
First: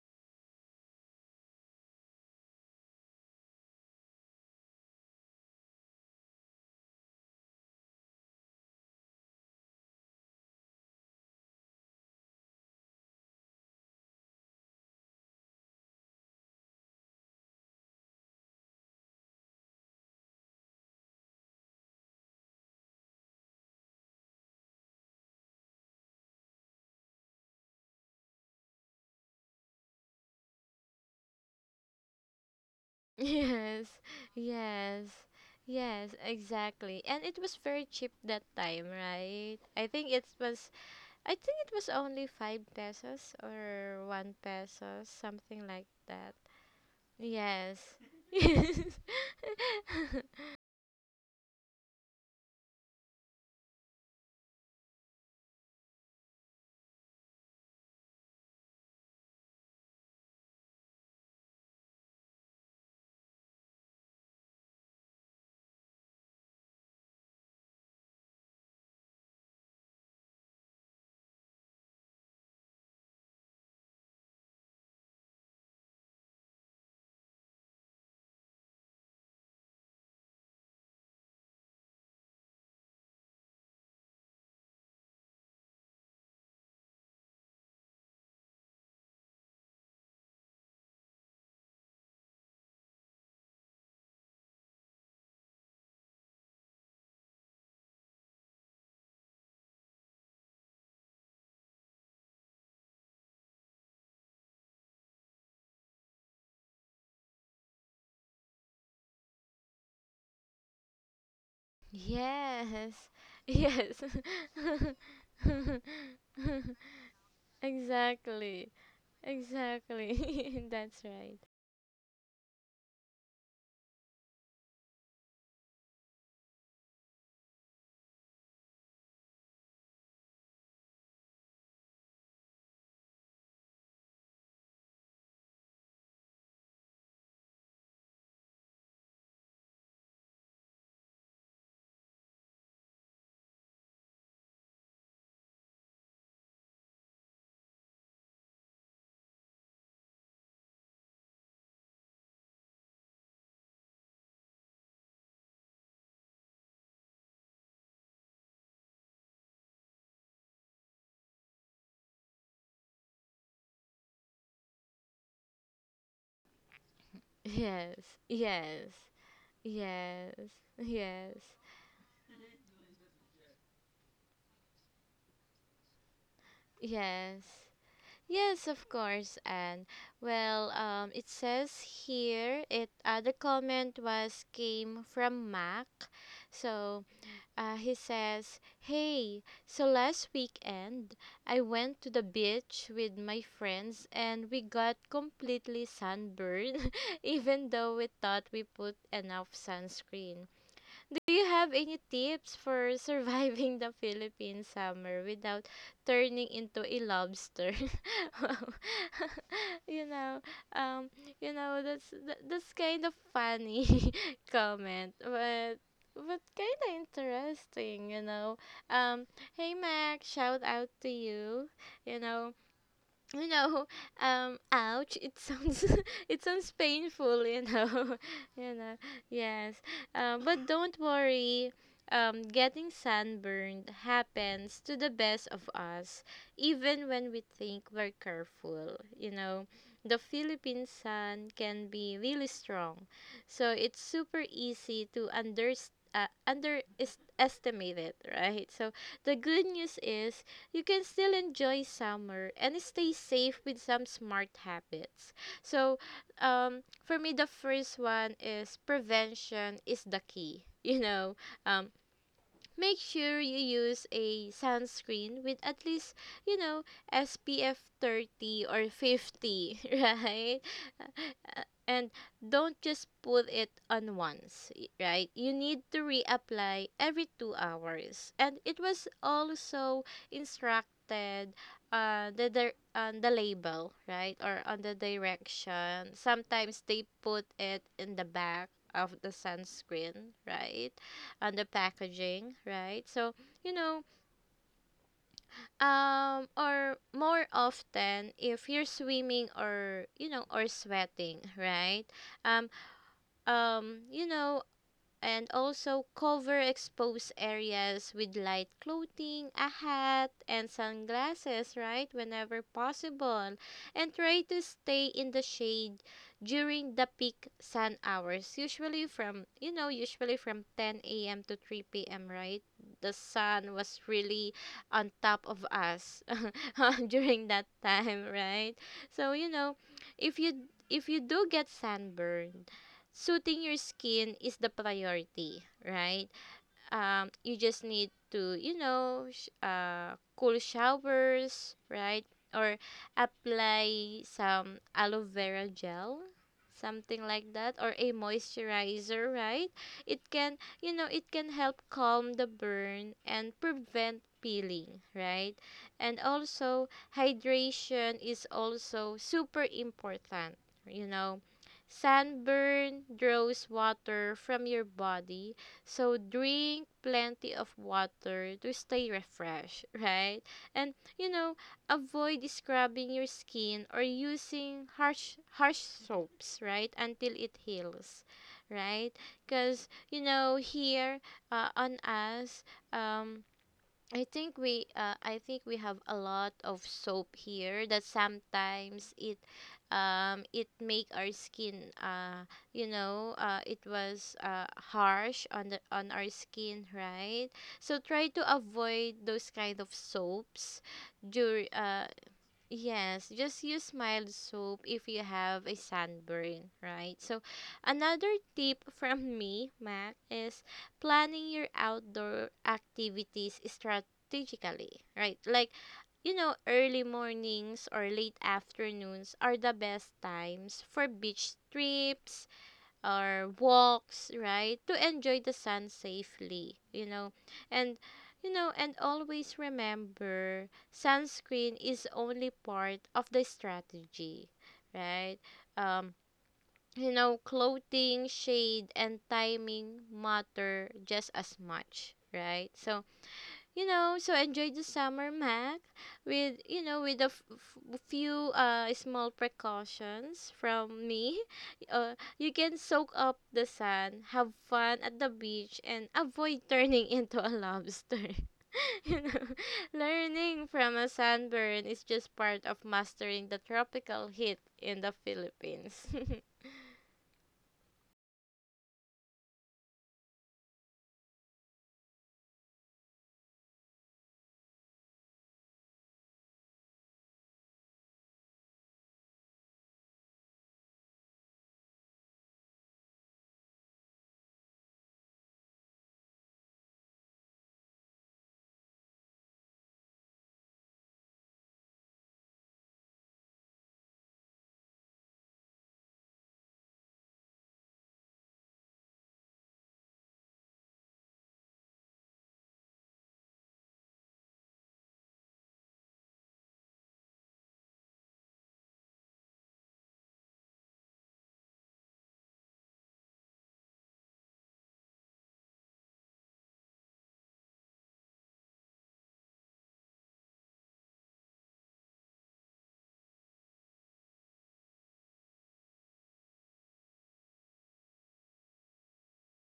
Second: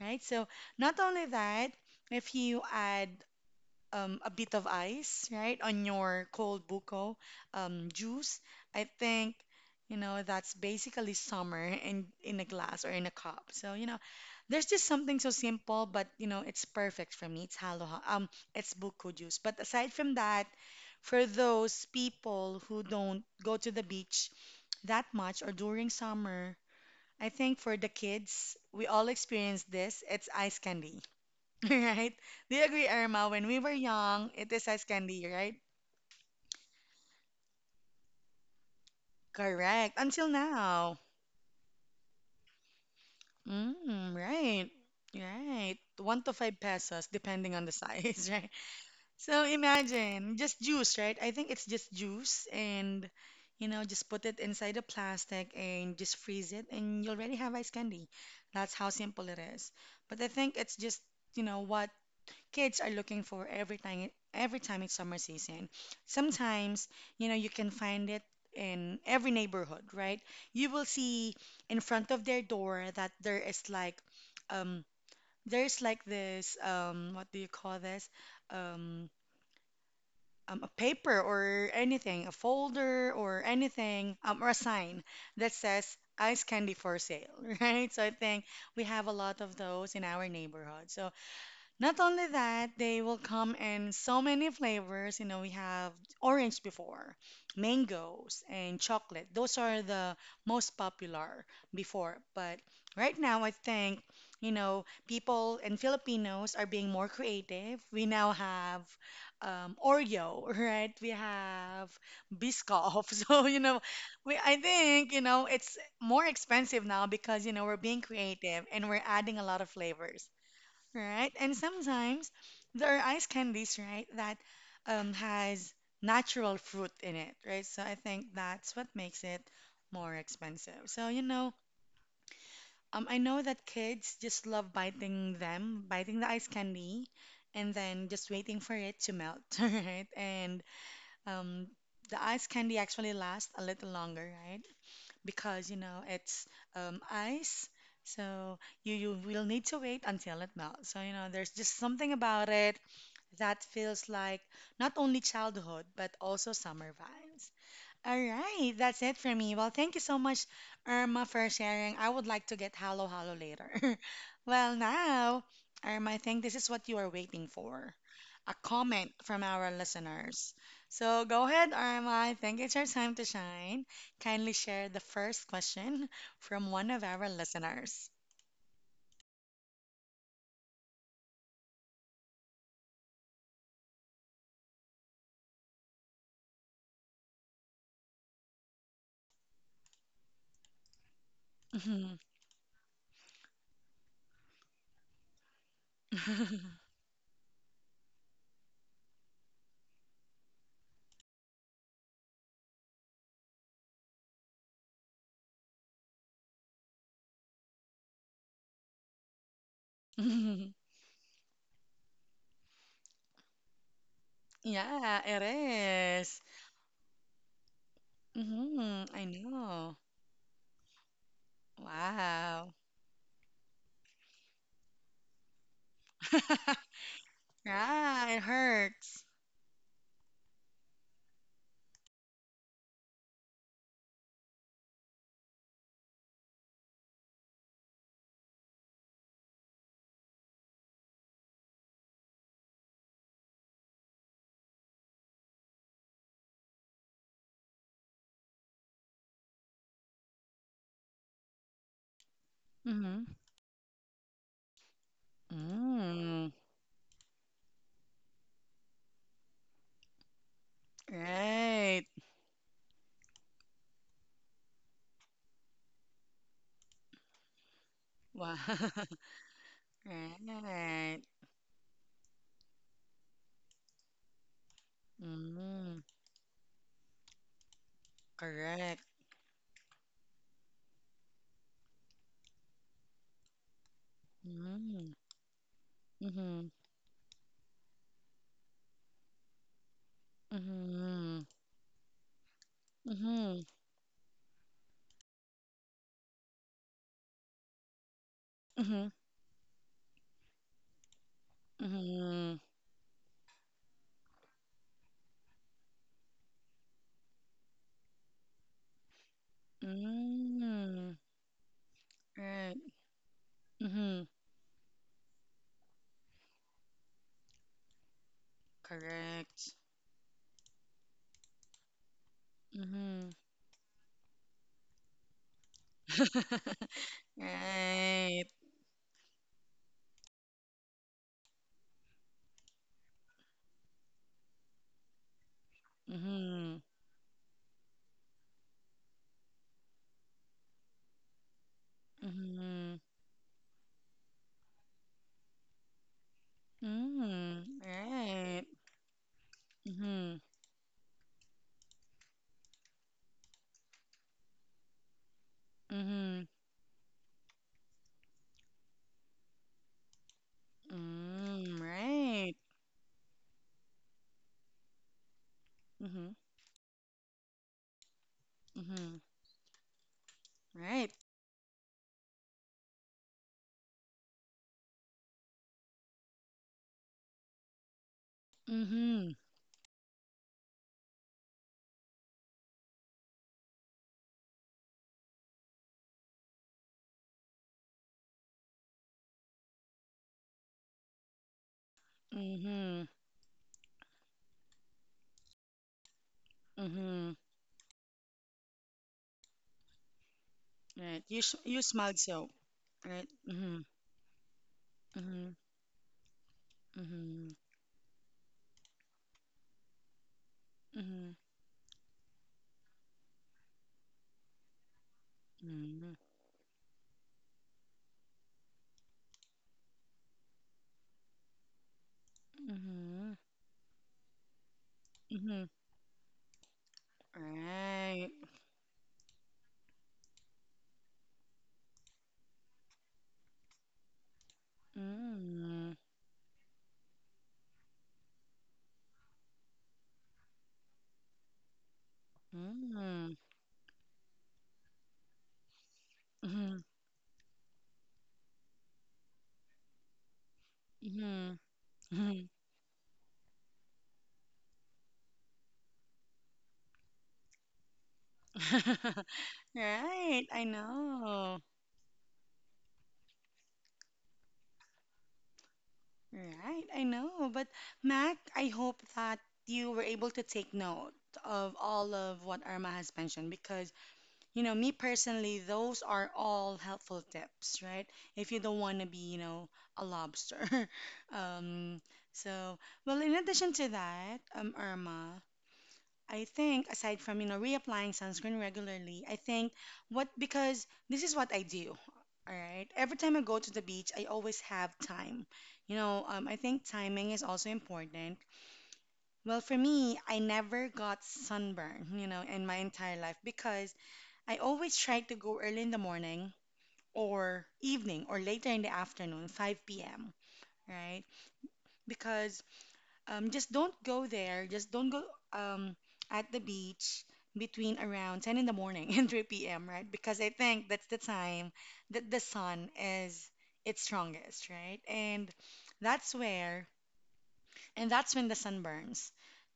S1: right? So not only that, if you add a bit of ice, right, on your cold buko juice, I think, you know, that's basically summer in a glass or in a cup. So, you know, there's just something so simple, but, you know, it's perfect for me. It's halo. It's buko juice. But aside from that, for those people who don't go to the beach that much or during summer, I think for the kids, we all experience this. It's ice candy. Right? Do you agree, Irma? When we were
S2: Yes,
S1: young, it is as
S2: yes,
S1: candy, right?
S2: yes, exactly. And it was very cheap that time, right? I
S1: Correct.
S2: think it
S1: Until
S2: was,
S1: now.
S2: I think it was only 5 pesos or
S1: Mm,
S2: one
S1: right.
S2: peso, something
S1: Right.
S2: like
S1: One
S2: that.
S1: to five pesos, depending on the
S2: Yes,
S1: size, right?
S2: yes,
S1: So imagine just juice, right? I think it's just juice and you know, just put it inside a plastic and just freeze it and you already have ice candy. That's how simple it is. But I think it's just, you know, what kids are looking for every time it's summer season. Sometimes, you know, you can find it in every neighborhood, right? You will see in front of their door that there is like um there's like this what do you call this? Um a paper or anything, a folder or anything, or a sign that says ice candy for sale, right? So I think we have a lot of those in our neighborhood. So not only that, they will come in so many flavors. You know, we have orange before, mangoes, and chocolate. Those are the most popular before. But right now, I think, you know, people and Filipinos are being more creative. We now have Oreo, right? We have
S2: yes,
S1: Biscoff. So, you know,
S2: yes,
S1: I think, you know, it's more expensive now because, you know, we're being creative
S2: exactly,
S1: and we're adding a lot of flavors,
S2: exactly. That's
S1: right?
S2: right.
S1: And sometimes there are ice candies, right, that has natural fruit in it, right? So I think that's what makes it more expensive. So, you know, I know that kids just love biting them, biting the ice candy, and then just waiting for it to melt, right? And um, the ice candy actually lasts a little longer, right? Because you know it's ice. So you will need to wait until it melts. So you know there's just something about it that feels like not only childhood but also summer vibes. All right, that's it for me. Well, thank you so much, Irma, for sharing. I would like to get Halo Halo later. Well, now, Irma, I think this is what you are waiting for,
S2: Yes,
S1: a
S2: yes,
S1: comment from our
S2: yes,
S1: listeners. So
S2: yes.
S1: go ahead, Irma. I think it's your time to shine. Kindly share the first question from one of our
S2: Yes.
S1: listeners.
S2: Yes, of course. And well, it says here it the comment was came from Mac. So he says, "Hey, so last weekend I went to
S1: Mhm.
S2: the beach with my friends and we got completely sunburned, even though we thought we put enough sunscreen. Do you have any tips for surviving the Philippine summer without turning into a lobster? Wow. you know, um, you know that's that, that's kind of funny comment,
S1: Yeah, it
S2: but
S1: is.
S2: kind of interesting, you know.
S1: Mhm,
S2: Um,
S1: I
S2: Hey
S1: know.
S2: Mac, shout out to you. You know,
S1: Wow.
S2: you know, ouch, it sounds it sounds painful, you know.
S1: Yeah, it
S2: you know.
S1: hurts.
S2: Yes. But don't worry. Getting sunburned happens to the best of us, even when we think we're careful. You know, the Philippine sun can be really strong, so it's super easy to underestimate it, right? So the good news is you can still enjoy summer and stay
S1: Mm-hmm.
S2: safe with some smart habits. So,
S1: Mm.
S2: for me, the first one is prevention is the key. You know, um,
S1: Right.
S2: make sure you use a sunscreen with at least, you know, SPF 30
S1: Wow.
S2: or 50, right?
S1: Right.
S2: And don't just put it on once, y- right? You need to
S1: Mm.
S2: reapply every 2 hours. And it was
S1: Correct.
S2: also instructed on the label, right? Or on the
S1: Mm.
S2: direction.
S1: Mm-hmm.
S2: Sometimes they put it in the back of the sunscreen, right? On
S1: Mm-hmm.
S2: the packaging, right? So,
S1: Mm-hmm.
S2: you know, or more often if you're
S1: Mm-hmm.
S2: swimming or you know or sweating, right? Um, you know, and also cover exposed areas with light clothing, a hat, and
S1: Mm-hmm. Mm.
S2: sunglasses, right? Whenever
S1: Right.
S2: possible. And
S1: Mm-hmm.
S2: try to stay in the shade during the peak sun hours, usually from, you
S1: Correct.
S2: know, usually from 10 a.m. to 3 p.m., right? The
S1: Mm-hmm.
S2: sun was really on top of us during that time,
S1: Right.
S2: right? So, you know, if you if you do get sunburn, soothing your skin is the priority, right?
S1: Mm-hmm.
S2: You just need to you know cool showers, right? Or
S1: Mm-hmm.
S2: apply some aloe vera gel, something like that,
S1: Mm.
S2: or a
S1: Right.
S2: moisturizer, right? It
S1: Mm-hmm.
S2: can you know it can help calm the burn and prevent peeling, right? And
S1: Mm-hmm.
S2: also hydration is also super important, you know.
S1: Mm. Right.
S2: Sunburn draws water from your body, so
S1: Mm-hmm.
S2: drink plenty of water to stay
S1: Mm-hmm.
S2: refreshed, right? And
S1: Right.
S2: you know, avoid scrubbing your skin or using harsh soaps, right? Until it heals, right?
S1: Mm-hmm.
S2: Because you know here on us, um, I think we have a lot of soap here that sometimes it it make our skin you
S1: Mm-hmm.
S2: know it was harsh on the on our skin,
S1: Mm-hmm.
S2: right? So try to avoid those kind of soaps
S1: Right. You
S2: during
S1: sh- you smelled soap.
S2: Yes,
S1: Right.
S2: just
S1: Mm-hmm.
S2: use mild soap if you
S1: Mm-hmm.
S2: have a sunburn, right? So,
S1: Mm-hmm.
S2: another tip from me, Mac, is
S1: Mm-hmm.
S2: planning your outdoor activities strategically, right? Like,
S1: Mm-hmm.
S2: you know, early mornings or late afternoons are the best times for beach trips,
S1: Mm-hmm.
S2: or walks, right? To enjoy the
S1: Mm-hmm.
S2: sun safely, you know. And
S1: Right.
S2: you know, and always remember sunscreen is only part of the strategy, right?
S1: Mm-hmm.
S2: Um you know, clothing, shade and timing matter just as much, right? So
S1: Mm-hmm.
S2: you know, so enjoy the summer, Mac, with
S1: Mm-hmm.
S2: you know with a few small precautions from me.
S1: Mm-hmm.
S2: You can soak up the sun, have fun at the beach, and avoid turning into a lobster. You know,
S1: Right.
S2: learning
S1: I
S2: from a
S1: know.
S2: sunburn is just part of mastering the tropical heat in the Philippines.
S1: Right. I know. But Mac, I hope that you were able to take note of all of what Irma has mentioned because you know, me personally, those are all helpful tips, right? If you don't want to be, you know, a lobster. Um, so, well, in addition to that, Irma, I think aside from, you know, reapplying sunscreen regularly, I think what, because this is what I do, all right? Every time I go to the beach, I always have time. I think timing is also important. Well, for me, I never got sunburn, you know, in my entire life because I always try to go early in the morning or evening or later in the afternoon, 5 p.m., right? Because just don't go there, just don't go um, at the beach between around 10 in the morning and 3 p.m., right? Because I think that's the time that the sun is its strongest, right? And that's where and that's when the sunburns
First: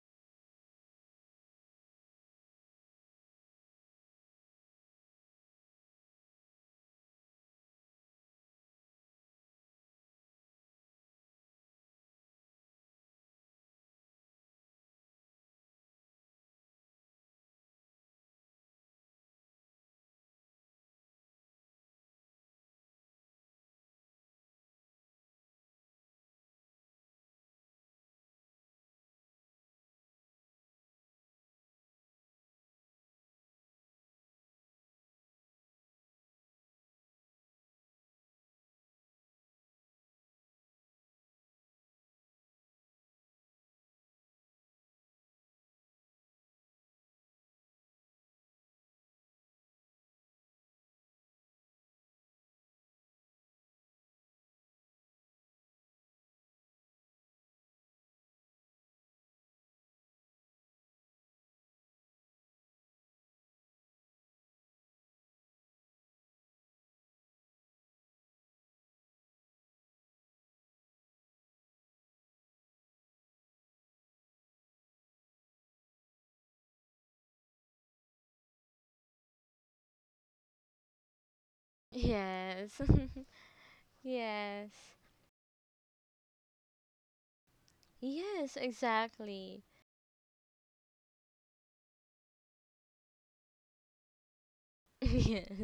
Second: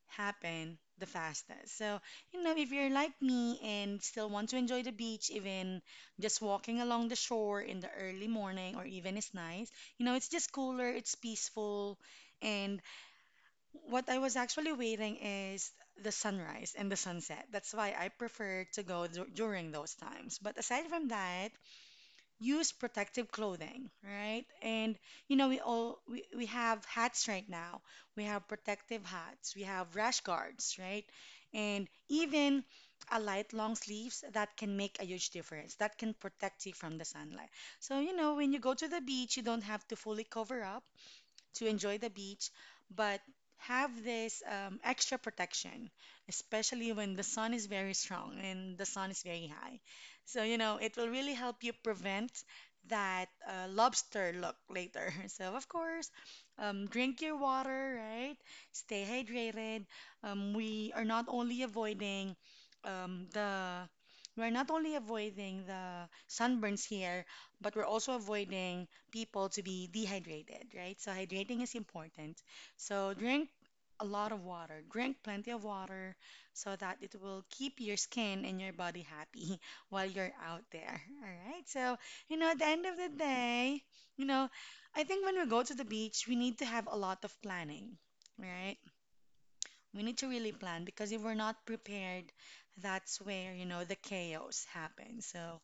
S1: happen the fastest. So, you know, if you're like me and still want to enjoy the beach, even just walking along the shore in the early morning or even it's nice, you know, it's just cooler, it's peaceful. And what I was actually waiting is the sunrise and the sunset. That's why I prefer to go during those times. But aside from that, use protective clothing, right? And you know, we have hats right now. We have protective hats, we have rash guards, right? And even a light long sleeves that can make a huge difference. That can protect you from the sunlight. So, you know, when you go to the beach, you don't have to fully cover up to enjoy the beach, but have this extra protection, especially when the sun is very strong and the sun is very high. So, you know, it will really help you prevent that lobster look later. So, of course, drink your water, right? Stay hydrated. We are not only avoiding the We're not only avoiding the sunburns here, but we're also avoiding people to be dehydrated, right? So hydrating is important. So drink a lot of water. Drink plenty of water so that it will keep your skin and your body happy while you're out there. All right. So, you know, at the
S2: Yes.
S1: end of the day, you know,
S2: Yes,
S1: I think when we go to the beach, we need to have a lot of planning,
S2: yes,
S1: right?
S2: exactly.
S1: We need to really plan because if we're not prepared, that's where, you know, the chaos happens.
S2: Yes.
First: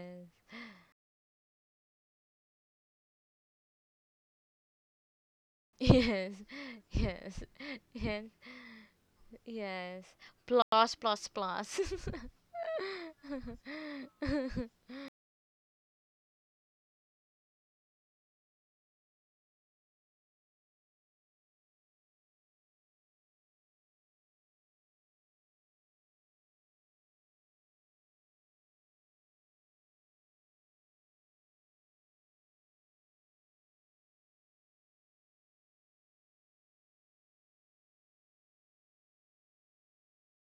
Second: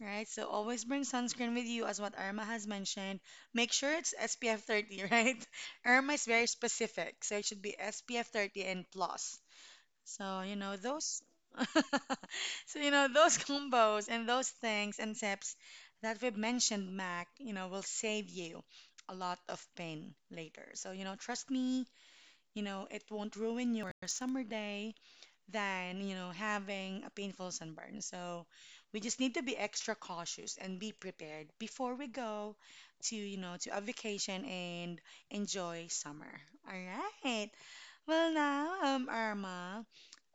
S1: Right, so always bring sunscreen with you, as what Irma has mentioned. Make sure it's SPF 30, right? Irma is
S2: Yes,
S1: very specific, so
S2: yes,
S1: it should be
S2: yes,
S1: SPF 30 and plus.
S2: yes.
S1: So, you know,
S2: Plus,
S1: those,
S2: plus, plus.
S1: so, you know, those combos and those things and tips that we've mentioned, Mac, you know, will save you a lot of pain later. So, you know, trust me, you know, it won't ruin your summer day than, you know, having a painful sunburn. So we just need to be extra cautious and be prepared before we go to, you know, to a vacation and enjoy summer. All right. Well, now, Irma,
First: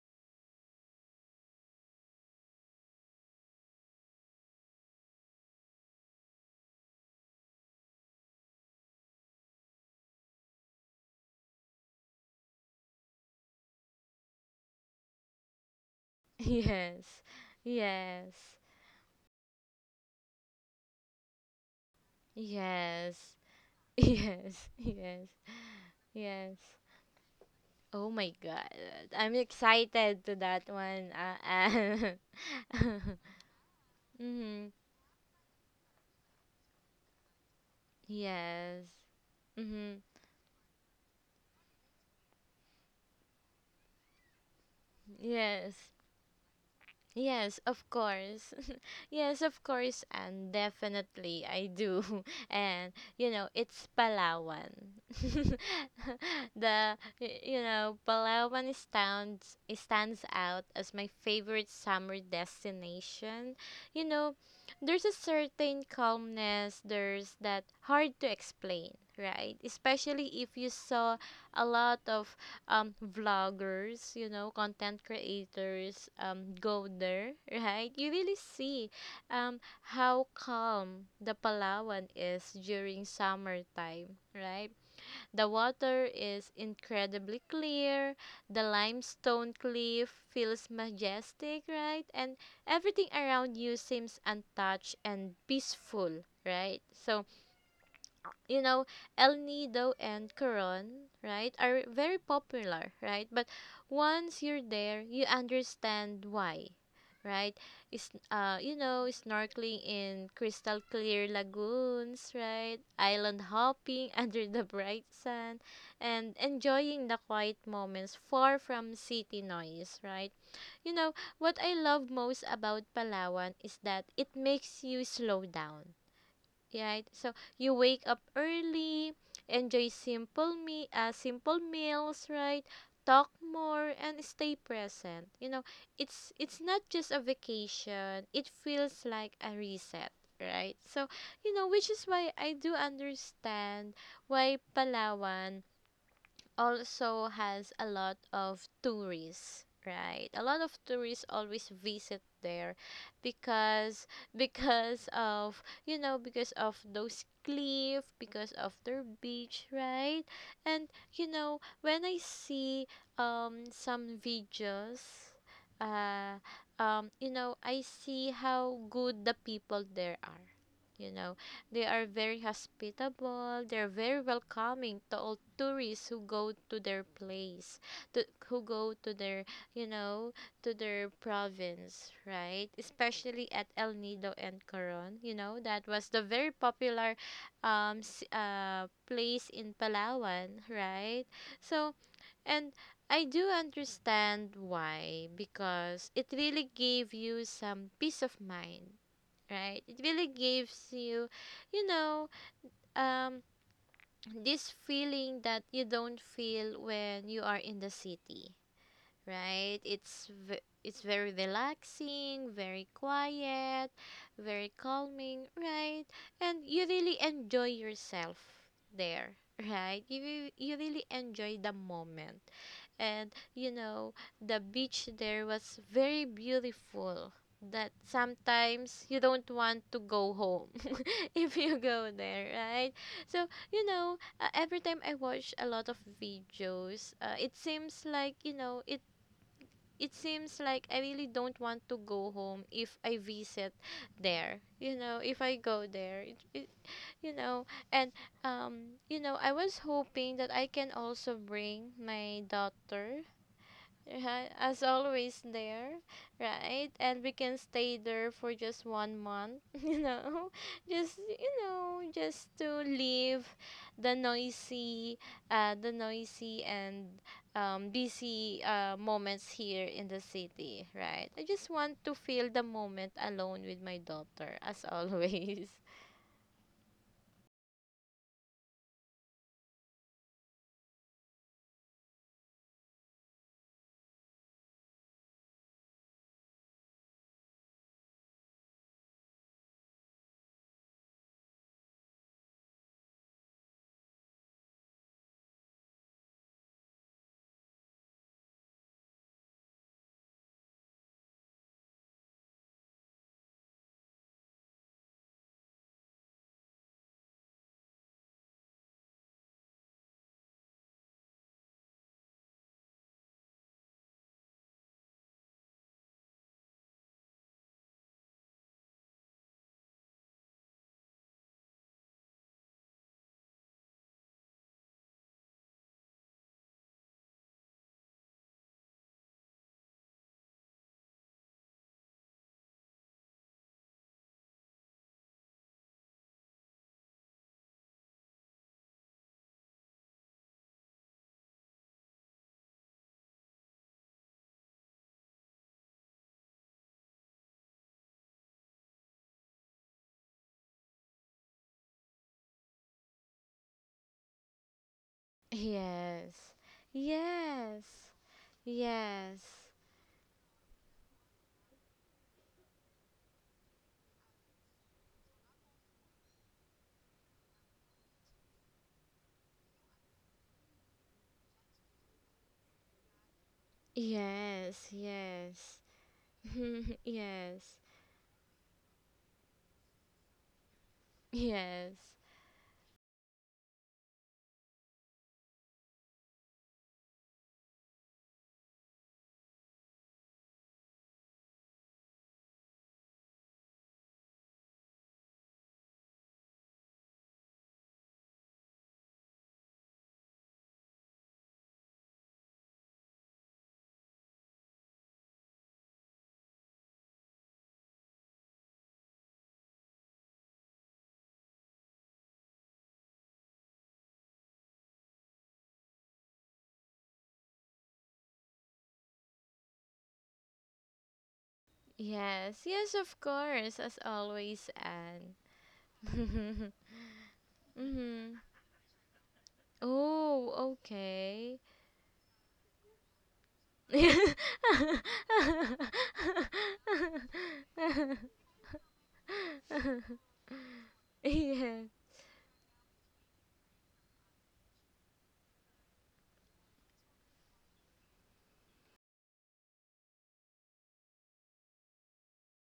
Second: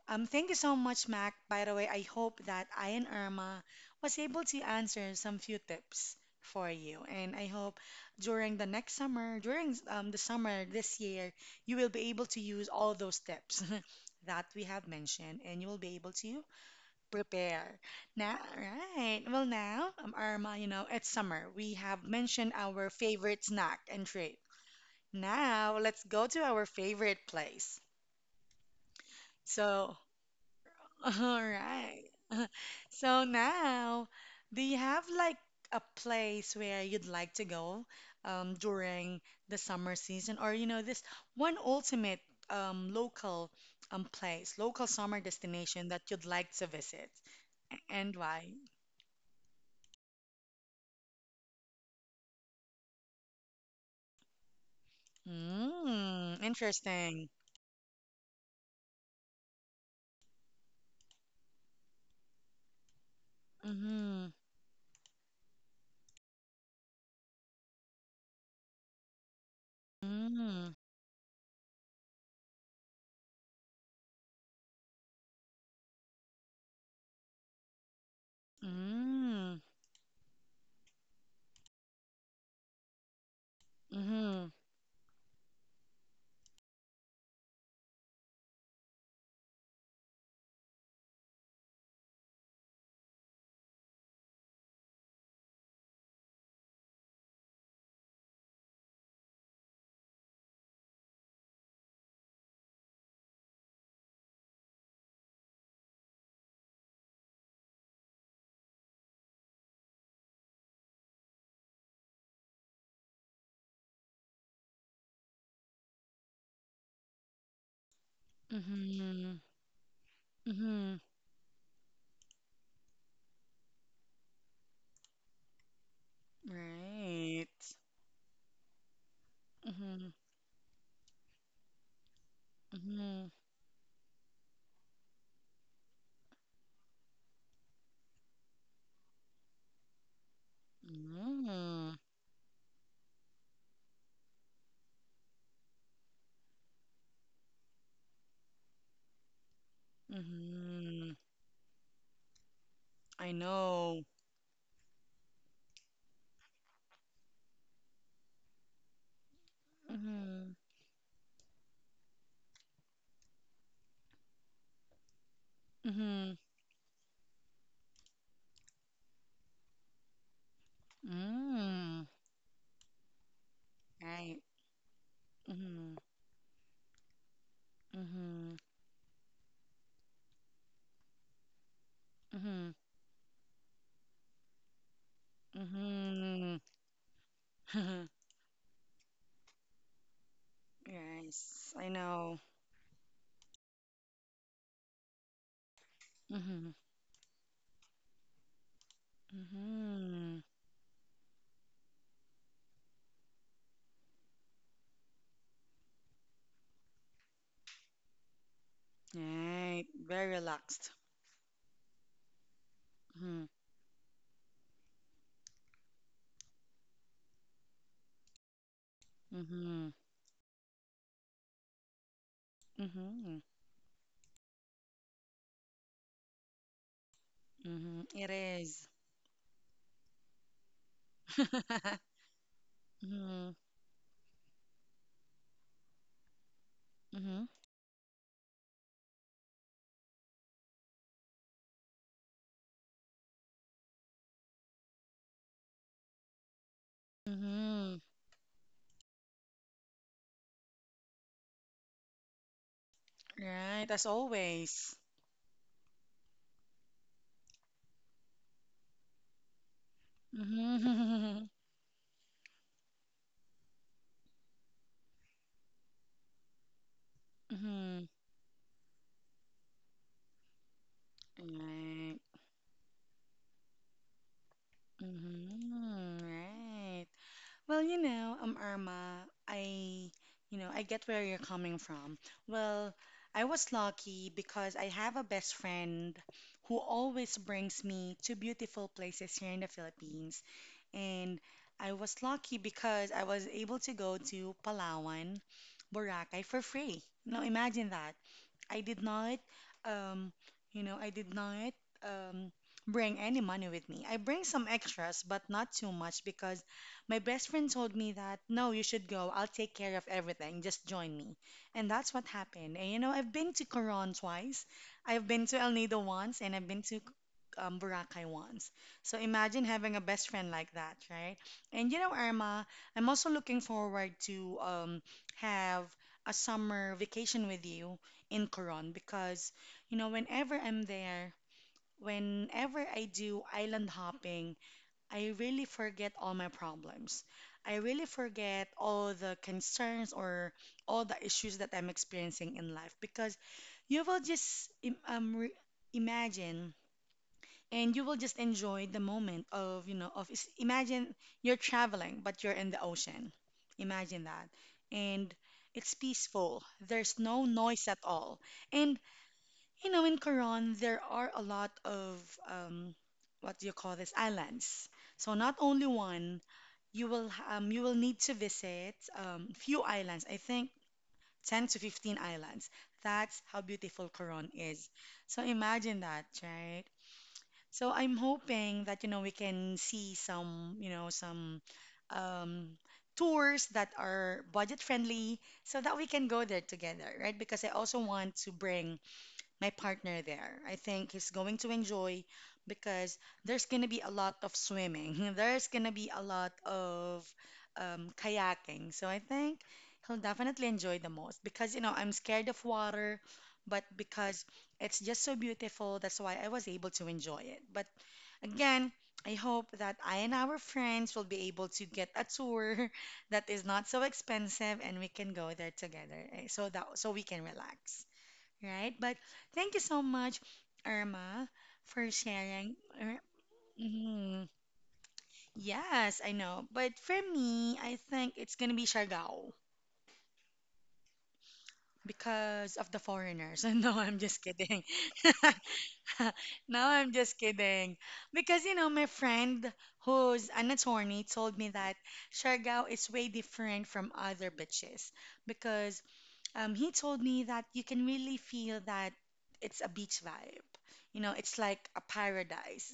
S1: thank you so much, Mac. By the way, I hope that I and Irma was able to answer some few tips for you. And I hope during the next summer, during the summer this year, you will be able to use all those tips that we have mentioned and you will be able to
S2: Yes,
S1: prepare. Now,
S2: yes,
S1: right. Well, now, Irma, you know, it's summer. We have mentioned our
S2: yes,
S1: favorite snack and treat.
S2: yes, yes,
S1: Now, let's go to
S2: yes.
S1: our favorite place.
S2: Oh my god, I'm
S1: So,
S2: excited to that one.
S1: All right. So now, do
S2: Mm-hmm.
S1: you have like a place where you'd like to go
S2: Yes.
S1: during the summer
S2: Mm-hmm.
S1: season, or you know, this one ultimate um, local local summer
S2: Yes.
S1: destination that you'd like to visit,
S2: Yes, of
S1: And why?
S2: course. Yes, of course, and definitely I do. And you know, it's Palawan.
S1: Mm,
S2: The
S1: interesting.
S2: y- you know, Palawan stands it stands out as my favorite summer destination. You
S1: Mm-hmm.
S2: know, there's a certain calmness, there's that hard to explain, right? Especially if
S1: Mm,
S2: you saw a lot of vloggers, you know, content creators go there, right? You really see
S1: mm,
S2: how calm the Palawan is during summertime,
S1: mm-hmm.
S2: right? The water is incredibly clear, the limestone cliff feels majestic, right? And everything around you seems untouched and peaceful, right? So you know, El Nido and Coron, right, are very popular, right? But once you're there, you understand why, right? Is you know, snorkeling in crystal clear lagoons, right? Island hopping under the bright sun, and enjoying the quiet moments far from
S1: Mm-hmm.
S2: city noise, right?
S1: Mm-hmm.
S2: You know, what I love most about Palawan is that it makes you slow down. Yeah, it- so
S1: Right.
S2: you wake up early, enjoy
S1: Mm-hmm.
S2: simple meals, right?
S1: Mm-hmm.
S2: Talk more and stay present. You know, it's not just a vacation. It feels like a reset, right? So, you know,
S1: Mm.
S2: which is why I do understand why Palawan also has a lot of tourists, right? A lot of
S1: Mm-hmm.
S2: tourists always visit there,
S1: I know.
S2: because because of you know because of those cliff, because of their beach, right?
S1: Mm-hmm.
S2: And you know when I see some videos
S1: Mm-hmm.
S2: uh you know I see how good the people there are. You know, they
S1: Mm.
S2: are very hospitable. They're very
S1: Right.
S2: welcoming to all
S1: Mm-hmm.
S2: tourists who go to their place, to,
S1: Mm-hmm.
S2: who go to their, you know, to their province,
S1: Mm-hmm.
S2: right? Especially at El Nido and Coron. You know, that was the
S1: Mm-hmm.
S2: very popular place in Palawan, right?
S1: Yes, I
S2: So,
S1: know.
S2: and I do understand why, because it
S1: Mm-hmm.
S2: really gave you some peace of mind, right? It
S1: Mm-hmm.
S2: really gives you you know um this feeling that you don't feel when you are in the city,
S1: Right.
S2: right?
S1: Very
S2: It's ve-
S1: relaxed.
S2: it's very relaxing, very
S1: Mm-hmm.
S2: quiet, very calming, right? And you really enjoy yourself there.
S1: Mm-hmm.
S2: Right, you re- you really enjoy the moment.
S1: Mm-hmm.
S2: And you know the beach there was very beautiful,
S1: Mm-hmm.
S2: that
S1: It is.
S2: sometimes you don't want to go home if you go there, right?
S1: Mm-hmm.
S2: So you know, every time I watch a lot of videos,
S1: Mm-hmm.
S2: it seems like you know it seems like I really don't want to go home if I visit there, you know, if I go there, you know.
S1: Mm-hmm.
S2: And you know, I was hoping that I can also bring my daughter.
S1: Right, as
S2: Right, as
S1: always.
S2: always there, right? And we can stay there for just 1 month,
S1: Mm-hmm.
S2: you know, just to leave the noisy, the noisy and
S1: Mm-hmm.
S2: busy moments here in the city, right? I just want
S1: Right.
S2: to feel the moment alone with my daughter, as always.
S1: Mm-hmm, right. Well, you know, Irma, you know, I get where you're coming from. Well, I was lucky because I have a best friend who always brings me to beautiful places here in the Philippines. And I was lucky because I was able to go to Palawan, Boracay for free. Now imagine that. I did not, um, you know, I did not um, bring any money with me. I bring some extras, but not too much because my best friend told me that, no, you should go. I'll take care of everything. Just join me. And that's what happened. And you know, I've been to Coron twice, I've been to El Nido once, and I've been to Boracay once. So imagine having a best friend like that, right? And you know, Irma, I'm also looking forward to have a summer vacation with you in Coron because, you know, whenever I'm there, whenever I do island hopping, I really forget all my problems. I really forget all the concerns or all the issues that I'm experiencing in life because you will just imagine and you will just enjoy the moment of, you know, of imagine you're traveling but you're in the ocean. Imagine that. And it's peaceful.
S2: Yes,
S1: There's no noise at
S2: yes,
S1: all. And
S2: yes,
S1: you know, in Coron, there are a lot of um, what do you call this? Islands. So not only one, you will need to visit few islands. I think 10 to 15 islands. That's how beautiful Coron is.
S2: yes,
S1: So
S2: yes,
S1: imagine that, right? So
S2: yes.
S1: I'm hoping that you know we can see some, you know, some
S2: Yes.
S1: um, tours that are budget friendly so that we can go there together, right? Because I also want to bring my partner there. I think he's going to enjoy because there's going to be a lot of swimming. There's going to be a lot of kayaking. So I think he'll definitely enjoy the most because, you know, I'm scared of water, but because it's just so beautiful, that's why I was able to enjoy it. But again, I hope that I and our friends will be able to get a tour that is not so expensive and we can go there together so that we can relax, right? But thank you so much, Irma, for sharing.
S2: Yes. Yes, of course, as
S1: Mhm.
S2: always, Anne.
S1: Yes, I know. But for me, I think
S2: mm-hmm.
S1: it's gonna be Siargao
S2: Oh, okay.
S1: because of the foreigners. No, I'm just kidding. No, I'm just kidding. Because, you know, my friend who's an attorney told me that Siargao is way different from other beaches because he told me that you can really feel that it's a beach vibe. You know, it's like a paradise.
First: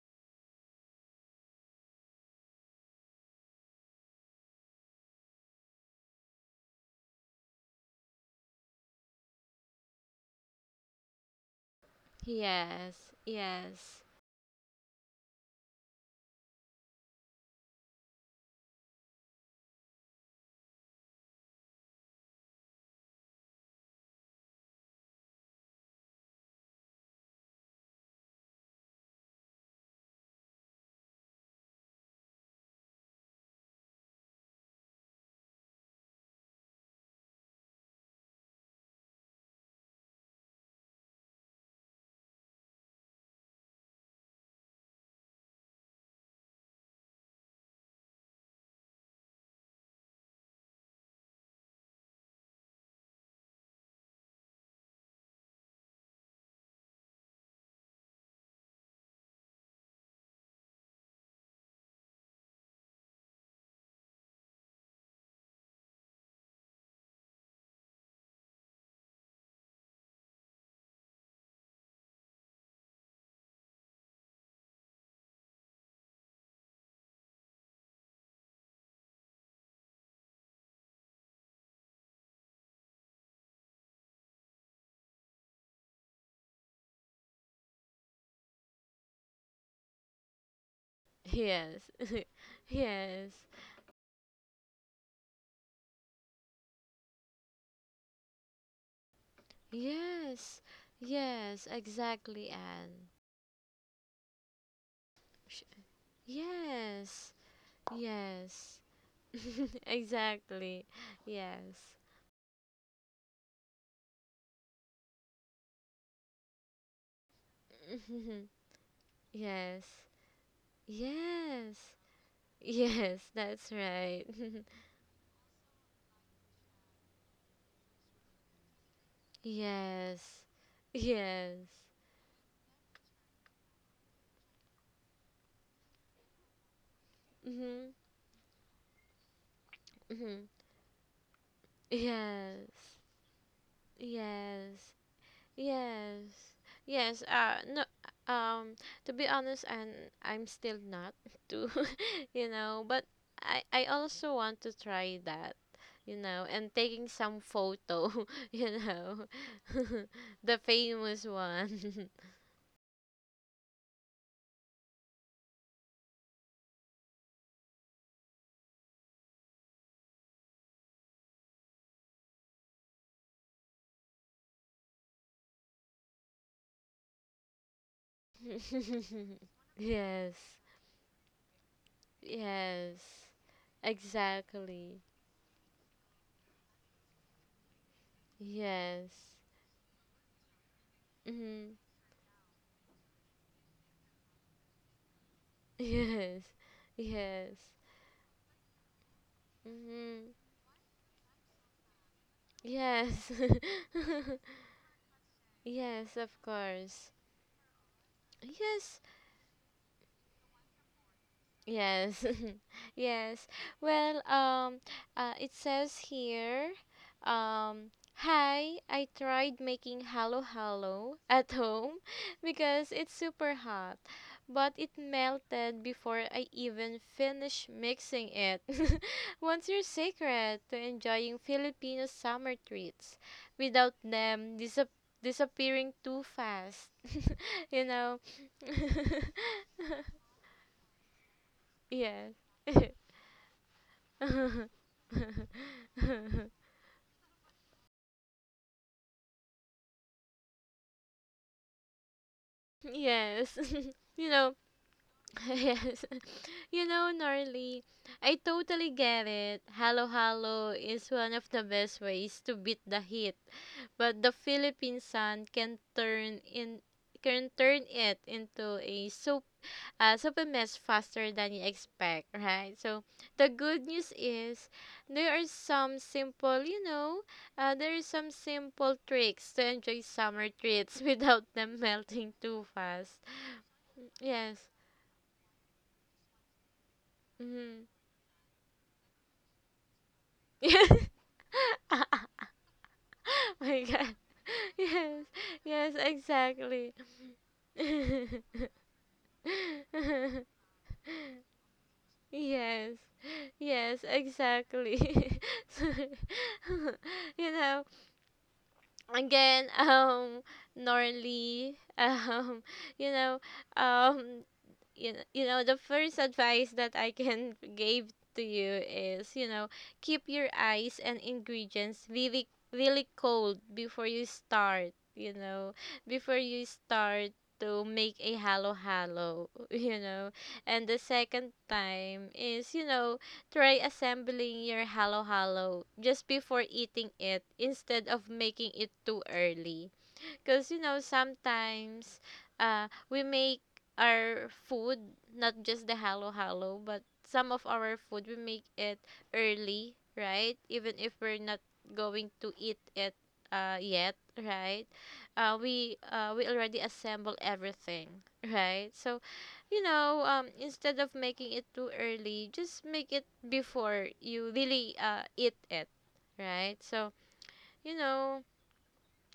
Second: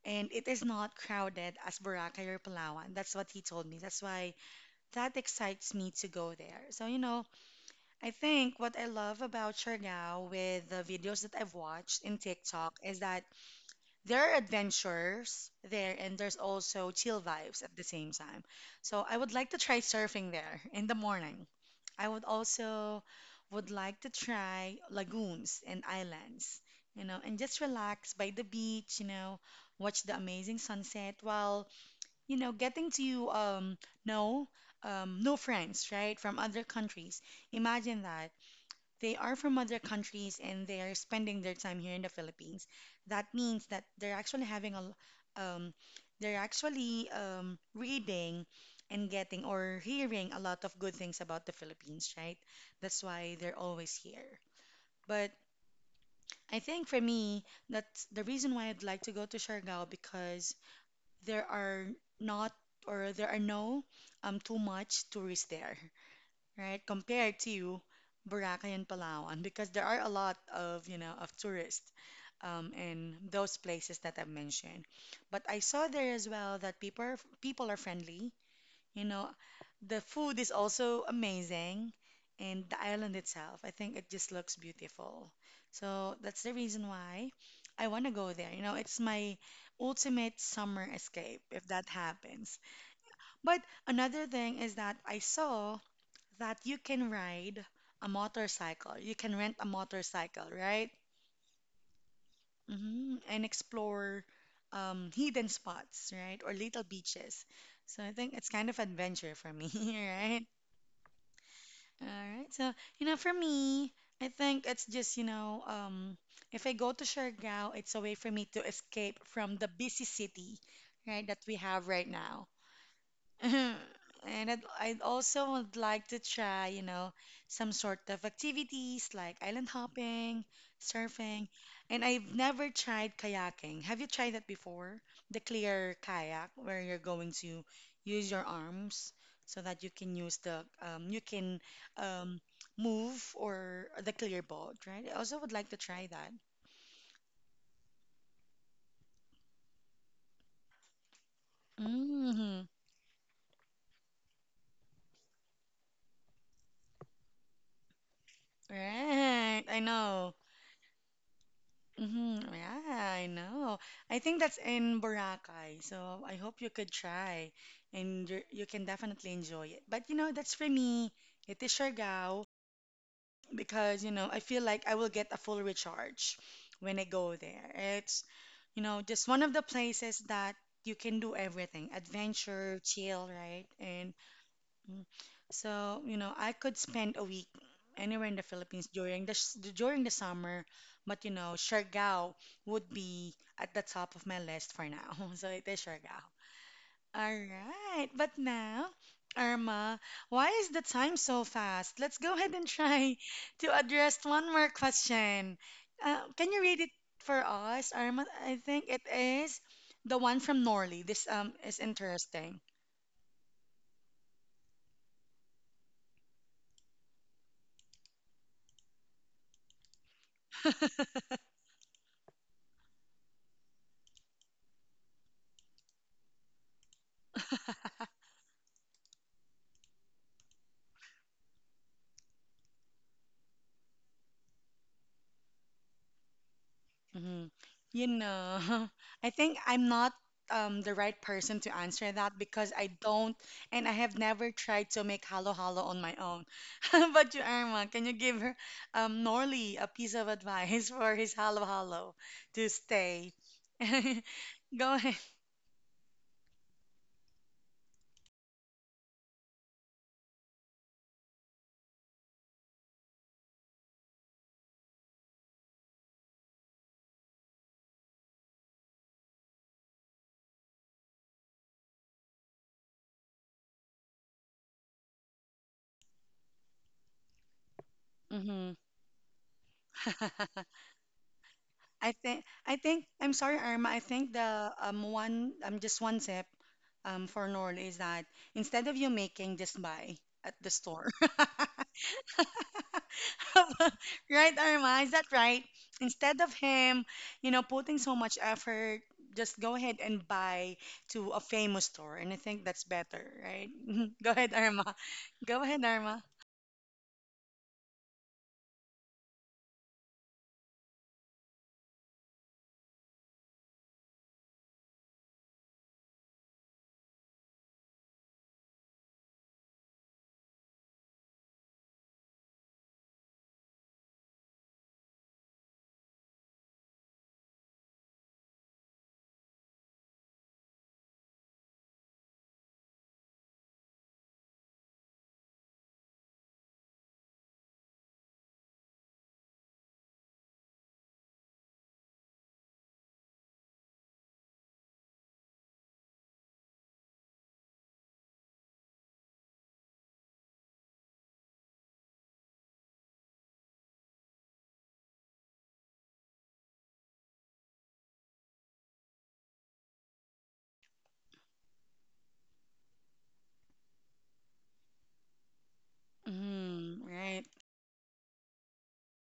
S1: And it is not crowded as Boracay or Palawan. That's what he told me. That's why that excites me to go there. So, you know, I think what I love about Siargao with the videos that I've watched in
S2: Yeah.
S1: TikTok is
S2: Yes.
S1: that
S2: Yes.
S1: there are adventures there and there's also chill vibes at the same time. So I would like to try surfing there in the morning. I would also would like to try lagoons and islands, you know, and just relax by the beach, you know, watch the amazing sunset while, you know, getting to know new friends, right, from other countries. Imagine that. They are from other countries and they are spending their time here in the Philippines. That means that they're actually um, they're actually reading and getting or hearing a lot of good things about the Philippines, right? That's why they're always here. But I think for me, that's the reason why I'd like to go to Siargao because there are not there are no too much tourists there, right? Compared to Boracay and Palawan, because there are a lot of, you know, of tourists in those places that I've mentioned. But I saw there as well that people are friendly. You know, the food is also amazing, and the island itself, I think it just looks beautiful. So that's the reason why I want to go there. You know, it's my ultimate summer escape if
S2: Yes.
S1: that happens.
S2: yes.
S1: But another thing is that I saw that you can ride a motorcycle. You can rent a motorcycle,
S2: Yes.
S1: right?
S2: Yes, exactly, Anne.
S1: And explore hidden
S2: Sh-
S1: spots, right? Or little
S2: Yes.
S1: beaches. So I think it's kind
S2: Yes.
S1: of adventure for me, right?
S2: exactly. Yes.
S1: All right. So, you know, for me, I think it's just, you know, if I go to Siargao, it's a way for me to escape from the
S2: yes.
S1: busy city, right, that we
S2: Yes.
S1: have right now.
S2: Yes, that's right.
S1: And I'd also would like to try, you know, some sort of activities like island
S2: Yes.
S1: hopping, surfing,
S2: Yes.
S1: and I've never tried kayaking. Have you tried that before? The clear kayak where you're going to
S2: Mhm.
S1: use your arms so that
S2: Mhm.
S1: you can um,
S2: Yes.
S1: move or the clear boat,
S2: Yes.
S1: right? I also would like to try that.
S2: Yes. Yes. No, um to be honest, and I'm still not too, you
S1: hmm
S2: know, but I also want to try that, you know, and taking some photo, you know.
S1: Right, I know.
S2: The famous one.
S1: Yeah, I know. I think that's in Boracay. So I hope you could try and you can definitely enjoy it. But you know, that's for me. It is Siargao because, you know, I feel like I will get a full recharge when I go there. It's, you know, just one of the places
S2: Yes.
S1: that you can do everything, adventure,
S2: Yes.
S1: chill, right? And
S2: Exactly.
S1: Mm. So, you know, I could spend a week anywhere in the Philippines
S2: Yes.
S1: during the during the summer, but you know,
S2: Mhm.
S1: Siargao would be at the top of my list for now. So it is Siargao.
S2: Yes.
S1: All
S2: Yes.
S1: right, but now, Irma,
S2: Mhm.
S1: why is the time so fast? Let's go ahead and try
S2: Yes.
S1: to address one more question.
S2: yes, of
S1: Can you read it
S2: course.
S1: for us, Irma? I think
S2: Yes,
S1: it is the one from Norley. This is
S2: yes.
S1: interesting.
S2: Yes. Well, it says here, hi, I tried making halo halo at home because it's super hot, but it melted before I even finished mixing it. What's your secret to enjoying Filipino summer treats without them disappearing too fast?
S1: Hmm.
S2: You
S1: You
S2: know?
S1: know, I think I'm not the right person to answer
S2: Yes.
S1: that because I don't and I have never tried to make halo halo on my own. How about you, Irma? Can you give her Norley a piece of advice for his halo halo to stay?
S2: Yes. You know.
S1: Go ahead.
S2: Yes. You know, Norley. I totally get it. Halo halo is one of the best ways to beat the heat, but the Philippine sun can turn in can turn it into a soupy mess faster than you expect, right? So the good news is there are some simple, you know, there are some
S1: hmm
S2: simple tricks to enjoy summer treats without them
S1: I
S2: melting
S1: think
S2: too
S1: I think
S2: fast.
S1: I'm sorry, Irma. I think
S2: Yes.
S1: the one tip for
S2: Mm-hmm.
S1: Norley is that instead of you making, just buy at the store.
S2: my god.
S1: Right, Irma? Is
S2: Yes,
S1: that right?
S2: yes,
S1: Instead of
S2: exactly.
S1: him, you know, putting so much effort, just go ahead and buy to a famous store. And I think that's
S2: yes,
S1: better, right?
S2: yes,
S1: Go ahead,
S2: exactly.
S1: Irma. Go
S2: So,
S1: ahead, Irma.
S2: you know, again, Norley, you know, um, you know, you know the first advice that I can give to you is, you know, keep your eyes and ingredients really really cold before you start, you know, before you start to make a halo halo, you know, and the second time is, you know, try assembling your halo halo just before eating it instead of making it too early, because, you know, sometimes we make our food, not just the halo halo, but some of our food, we make it early, right? Even if we're not going to eat it yet, right? We we already assemble everything, right? So, you know, instead of making it too early, just make it before you really eat it, right?
S1: Mm,
S2: So,
S1: right.
S2: you know,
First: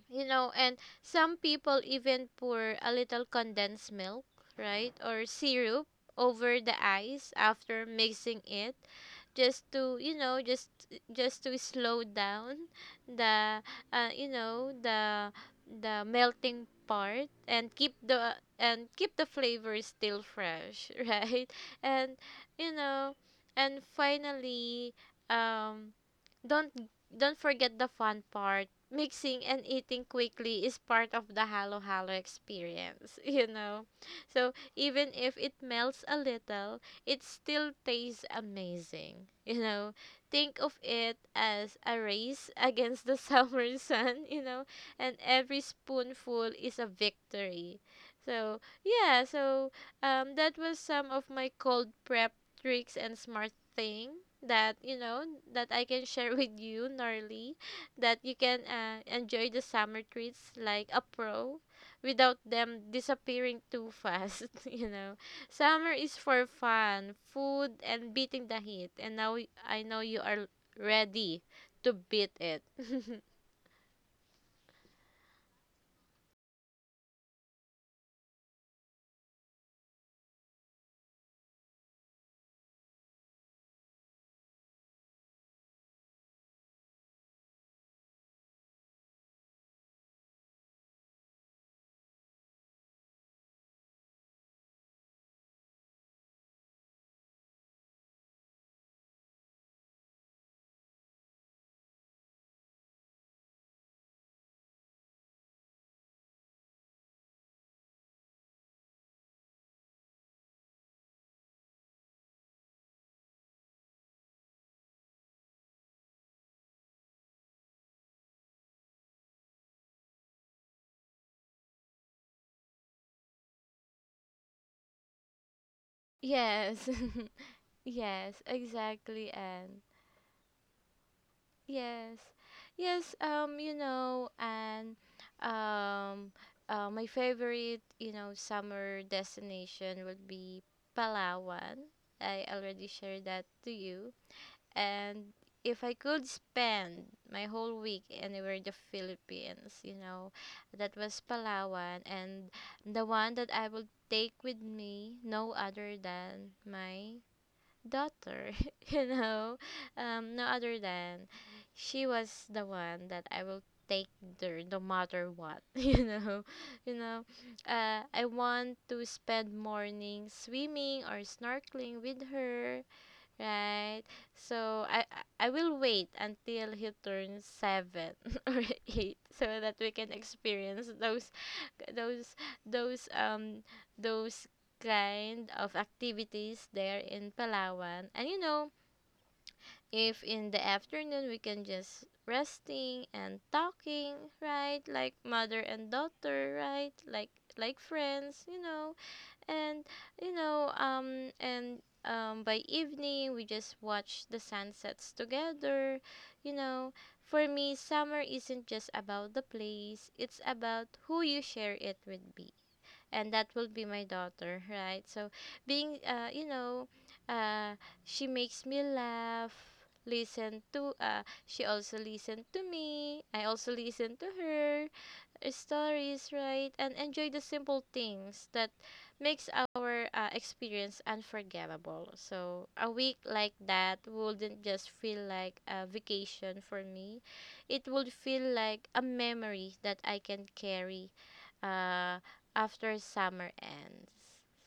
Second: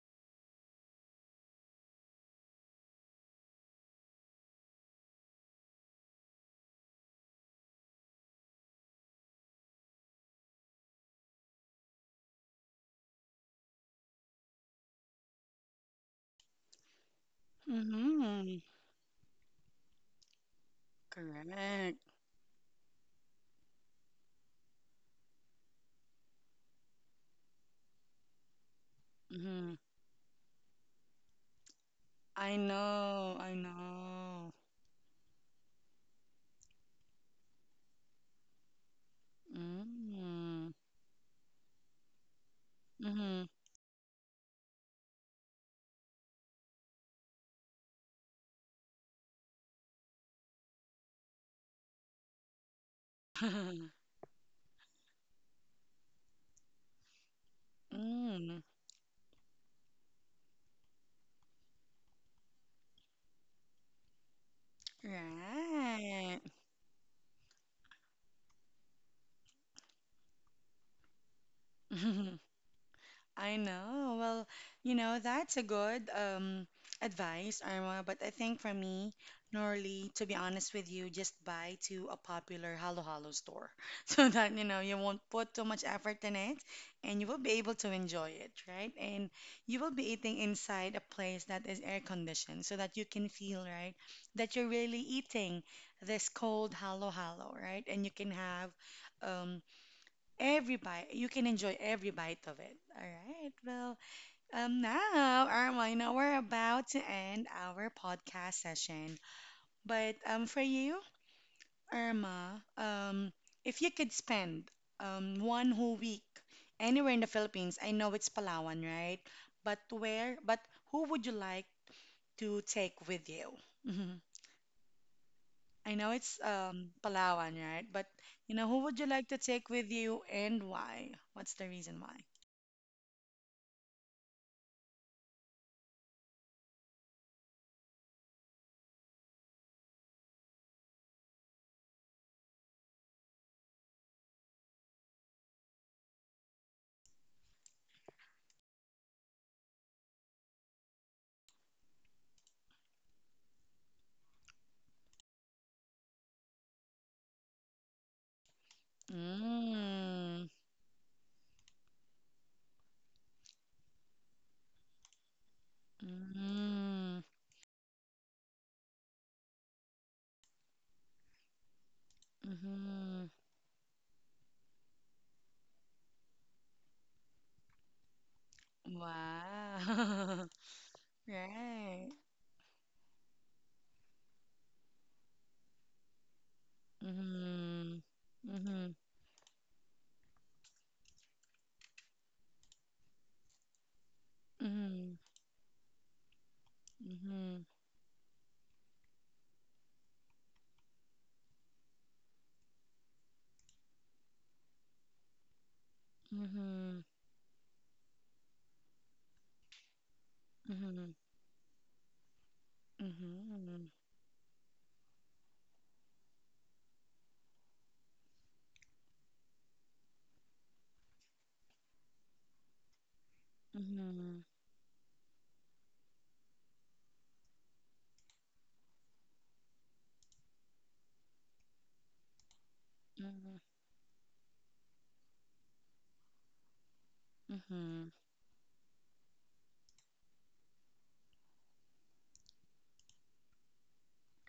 S2: you know, and some people even pour a little condensed milk, right, or syrup over the ice after mixing it, just to, you know, just to slow down the you know, the melting part, and
S1: Mm-hmm.
S2: keep the flavor still fresh, right.
S1: Correct.
S2: And, you know, and finally, um don't don't forget the fun part. Mixing and
S1: Mm-hmm.
S2: eating quickly is part of the halo halo
S1: I
S2: experience,
S1: know,
S2: you
S1: I
S2: know.
S1: know.
S2: So even if it melts a little, it still tastes amazing, you know. Think
S1: Mm-hmm.
S2: of it as a race against the summer sun, you know, and every spoonful is a victory. So, yeah, so that was some of my cold prep tricks and smart
S1: Mm-hmm.
S2: thing that, you know, that I can share with you, Norly, that you can
S1: Mm,
S2: enjoy the summer treats like a pro without them disappearing too fast, you know. Summer is
S1: right.
S2: for fun, food and beating the heat. And now I know you are ready to beat it.
S1: I know. Well, you know, that's a good advice, Irma. But I think for me, Norly, to be honest with you, just buy to a popular Halo Halo store so that, you know, you won't put too much effort in it and you will be able to enjoy it, right? And you will be eating inside a place that is air conditioned so that you can feel, right, that you're really eating this cold Halo Halo, right? And you can have um, every bite, you can enjoy every bite of it. All right. Well, now, Arma, now we're about to end our podcast session. But for you, Irma, if you could spend one whole week anywhere in the Philippines, I know it's Palawan, right? But where? But who would you like to take with you? hmm I know it's
S2: Yes.
S1: Palawan, right? But
S2: Yes,
S1: you know, who would you
S2: exactly,
S1: like to take
S2: and
S1: with you and why? What's the reason
S2: yes.
S1: why?
S2: Yes, you know, and um, my favorite, you know, summer destination would be Palawan. I already shared that to you. And if I could spend my whole week anywhere in the Philippines, you know, that was Palawan. And the one that I would take with me, no other than my daughter, you know, no
S1: Mm.
S2: other than, she was the one that I will take there no matter what, you
S1: Mm.
S2: know, I want to spend morning swimming or snorkeling with her,
S1: Mhm.
S2: right? So I will wait until he turns seven or eight, so that we can
S1: Wow.
S2: experience those
S1: Right.
S2: those those um those kind of activities there in
S1: Mhm.
S2: Palawan. And, you know,
S1: Mhm.
S2: if in the afternoon we can just resting and talking, right? Like
S1: Mhm.
S2: mother and daughter, right?
S1: Mhm.
S2: Like friends, you know, and, you know, and by evening we just watch the sunsets together, you know.
S1: Mhm.
S2: For me summer isn't just about the place, it's about
S1: Mhm.
S2: who you share it with, be and that will be
S1: Mhm.
S2: my daughter, right? So being, you know, uh she makes me laugh, listen to she also listen to me, I also listen to
S1: Mhm.
S2: her stories, right? And enjoy the simple things that makes our experience unforgettable. So a week like
S1: Mhm.
S2: that wouldn't just feel like a vacation for me. It would
S1: Mhm.
S2: feel like a memory that I can carry uh, after summer ends.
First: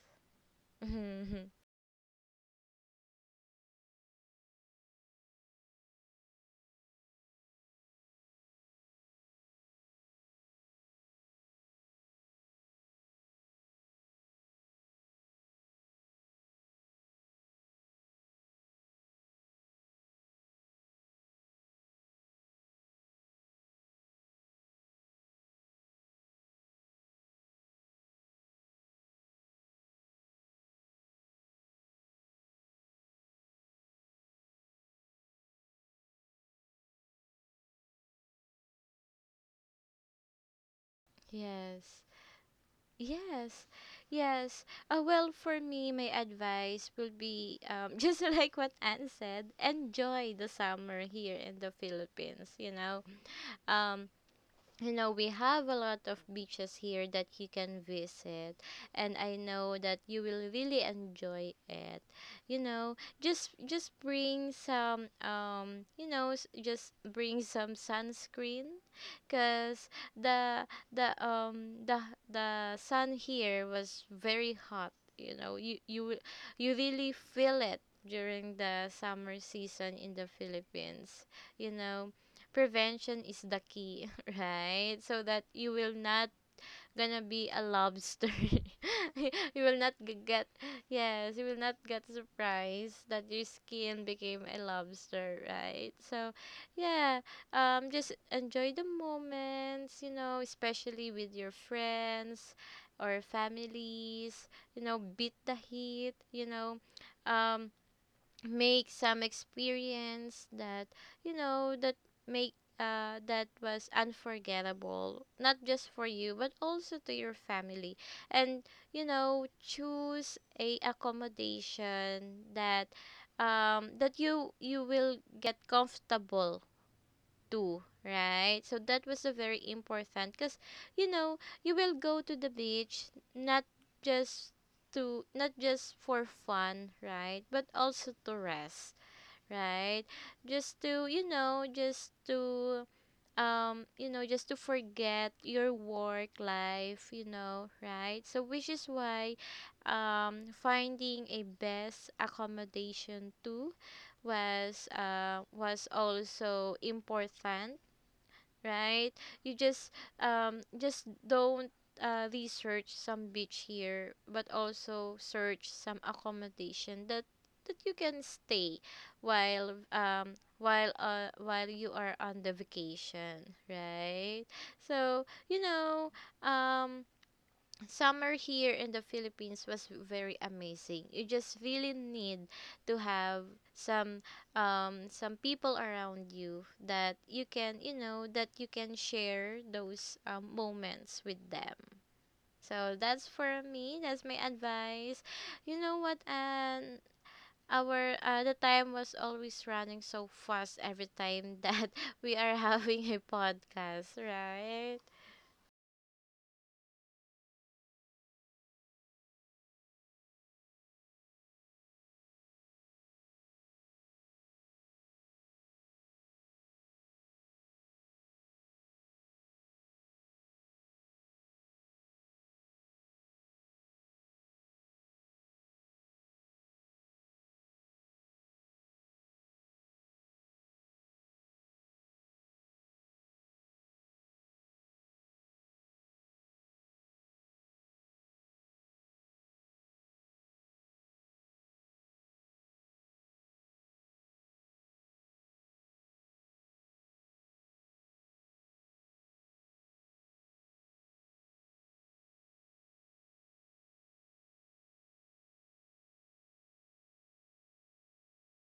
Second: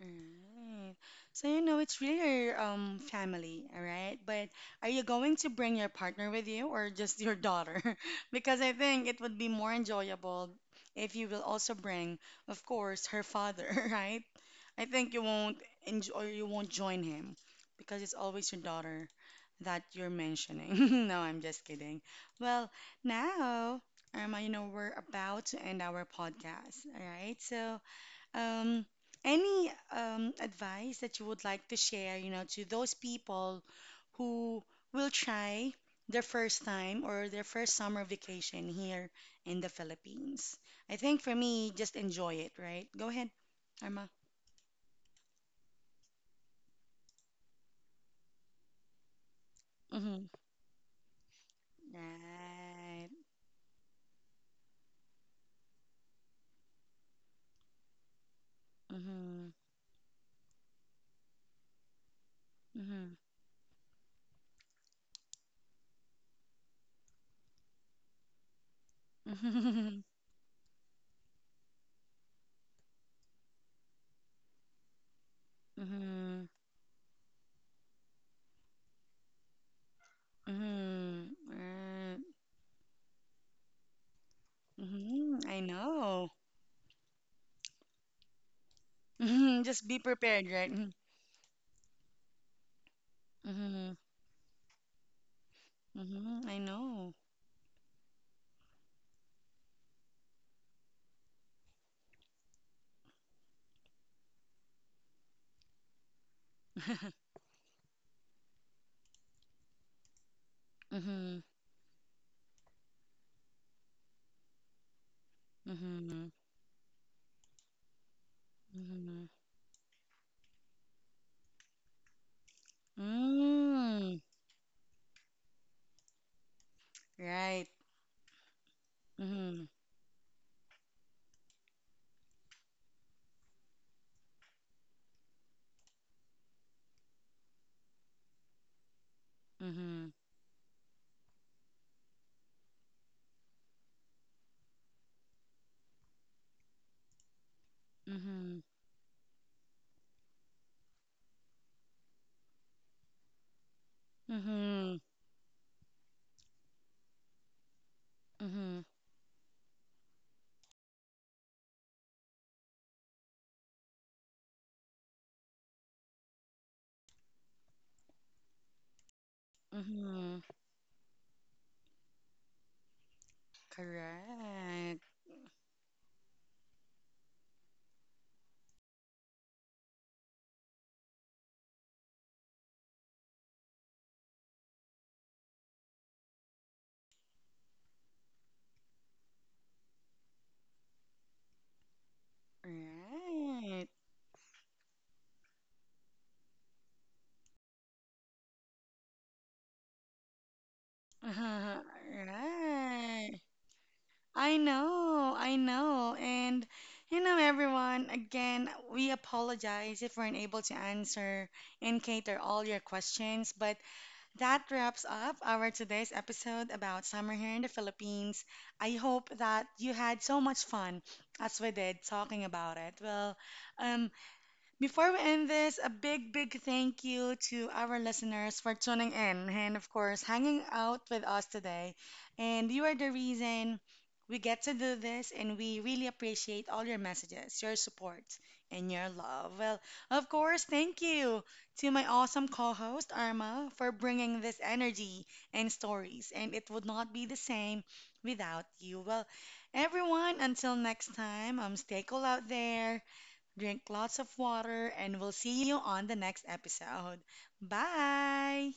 S1: Alright. So you know it's really your family, all right? But are you going to bring your partner with you or just your daughter? Because I think it would be more enjoyable if you will also bring, of course, her father, right? I think you won't enjoy or you won't join him because it's always your daughter that you're mentioning. No, I'm just kidding. Well, now, Irma, you know we're about to end our podcast, all right? So um, any advice that you would like to share, you know, to those people who will try their first time or their first summer vacation here in the Philippines? I think for me, just
S2: Yes.
S1: enjoy it, right? Go ahead,
S2: Yes,
S1: Arma.
S2: yes. Well, for me, my advice will be, just like what Anne said,
S1: Mm-hmm.
S2: enjoy the summer here in the Philippines. You know,
S1: Right.
S2: um, you know, we have a lot of beaches here that you can visit, and I
S1: Mm-hmm.
S2: know that you will really enjoy it, you know.
S1: Mm-hmm.
S2: Just bring some, you know, s- just bring some sunscreen, because the the um the the sun here was very hot, you know.
S1: Mm-hmm.
S2: You really feel it during the summer season in the Philippines,
S1: Mm-hmm. Mm-hmm.
S2: you know.
S1: Right.
S2: Prevention is the key, right? So
S1: Mm-hmm.
S2: that
S1: I
S2: you will not
S1: know.
S2: gonna be a lobster. You will
S1: Just
S2: not
S1: be prepared,
S2: get,
S1: right?
S2: yes, you will not get surprised that your
S1: Mm-hmm.
S2: skin became a lobster, right? So,
S1: Mm-hmm. I know.
S2: yeah, just enjoy the moments, you know, especially with your friends or families, you know, beat the heat, you know. Um Make some experience that, you
S1: Mm-hmm.
S2: know, that make that was unforgettable, not just for
S1: Mm-hmm.
S2: you but also to your family. And, you
S1: Mm-hmm.
S2: know, choose a accommodation that, that
S1: Mm.
S2: you will get comfortable
S1: Right.
S2: too, right? So that was a very
S1: Mm-hmm.
S2: important, because, you know, you will go to the beach, not just to not just for fun, right, but also to rest, right?
S1: Mm-hmm.
S2: Just to, you know, just to, you know, just to forget your work life, you know, right? So
S1: Mm-hmm.
S2: which is why finding a best accommodation too was,
S1: Mm-hmm.
S2: was also important,
S1: Mm-hmm.
S2: right? You just don't, research some beach here, but also search some accommodation that that you can stay,
S1: Mm-hmm.
S2: while you are on the vacation, right?
S1: Correct.
S2: So, you know, um summer here in the Philippines was very amazing. You just really need to have some, some people around you that you can, you know, that you can share those, moments with them. So that's for
S1: Right.
S2: me. That's my advice. You know what? And our, the time was always running so fast every
S1: Uh
S2: time
S1: huh.
S2: that we are having a
S1: Right.
S2: podcast,
S1: I
S2: right?
S1: know. I know. And you know, everyone, again, we apologize if we're unable to answer and cater all your questions, but that wraps up our today's episode about summer here in the Philippines. I hope that you had so much fun as we did talking about it. Well, um, before we end this, a big, big thank you to our listeners for tuning in and, of course, hanging out with us today. And you are the reason we get to do this, and we really appreciate all your messages, your support, and your love. Well, of course, thank you to my awesome co host, Arma, for bringing this energy and stories. And it would not be the same without you. Well, everyone, until next time, stay cool out there. Drink lots of water, and we'll see you on the next episode. Bye!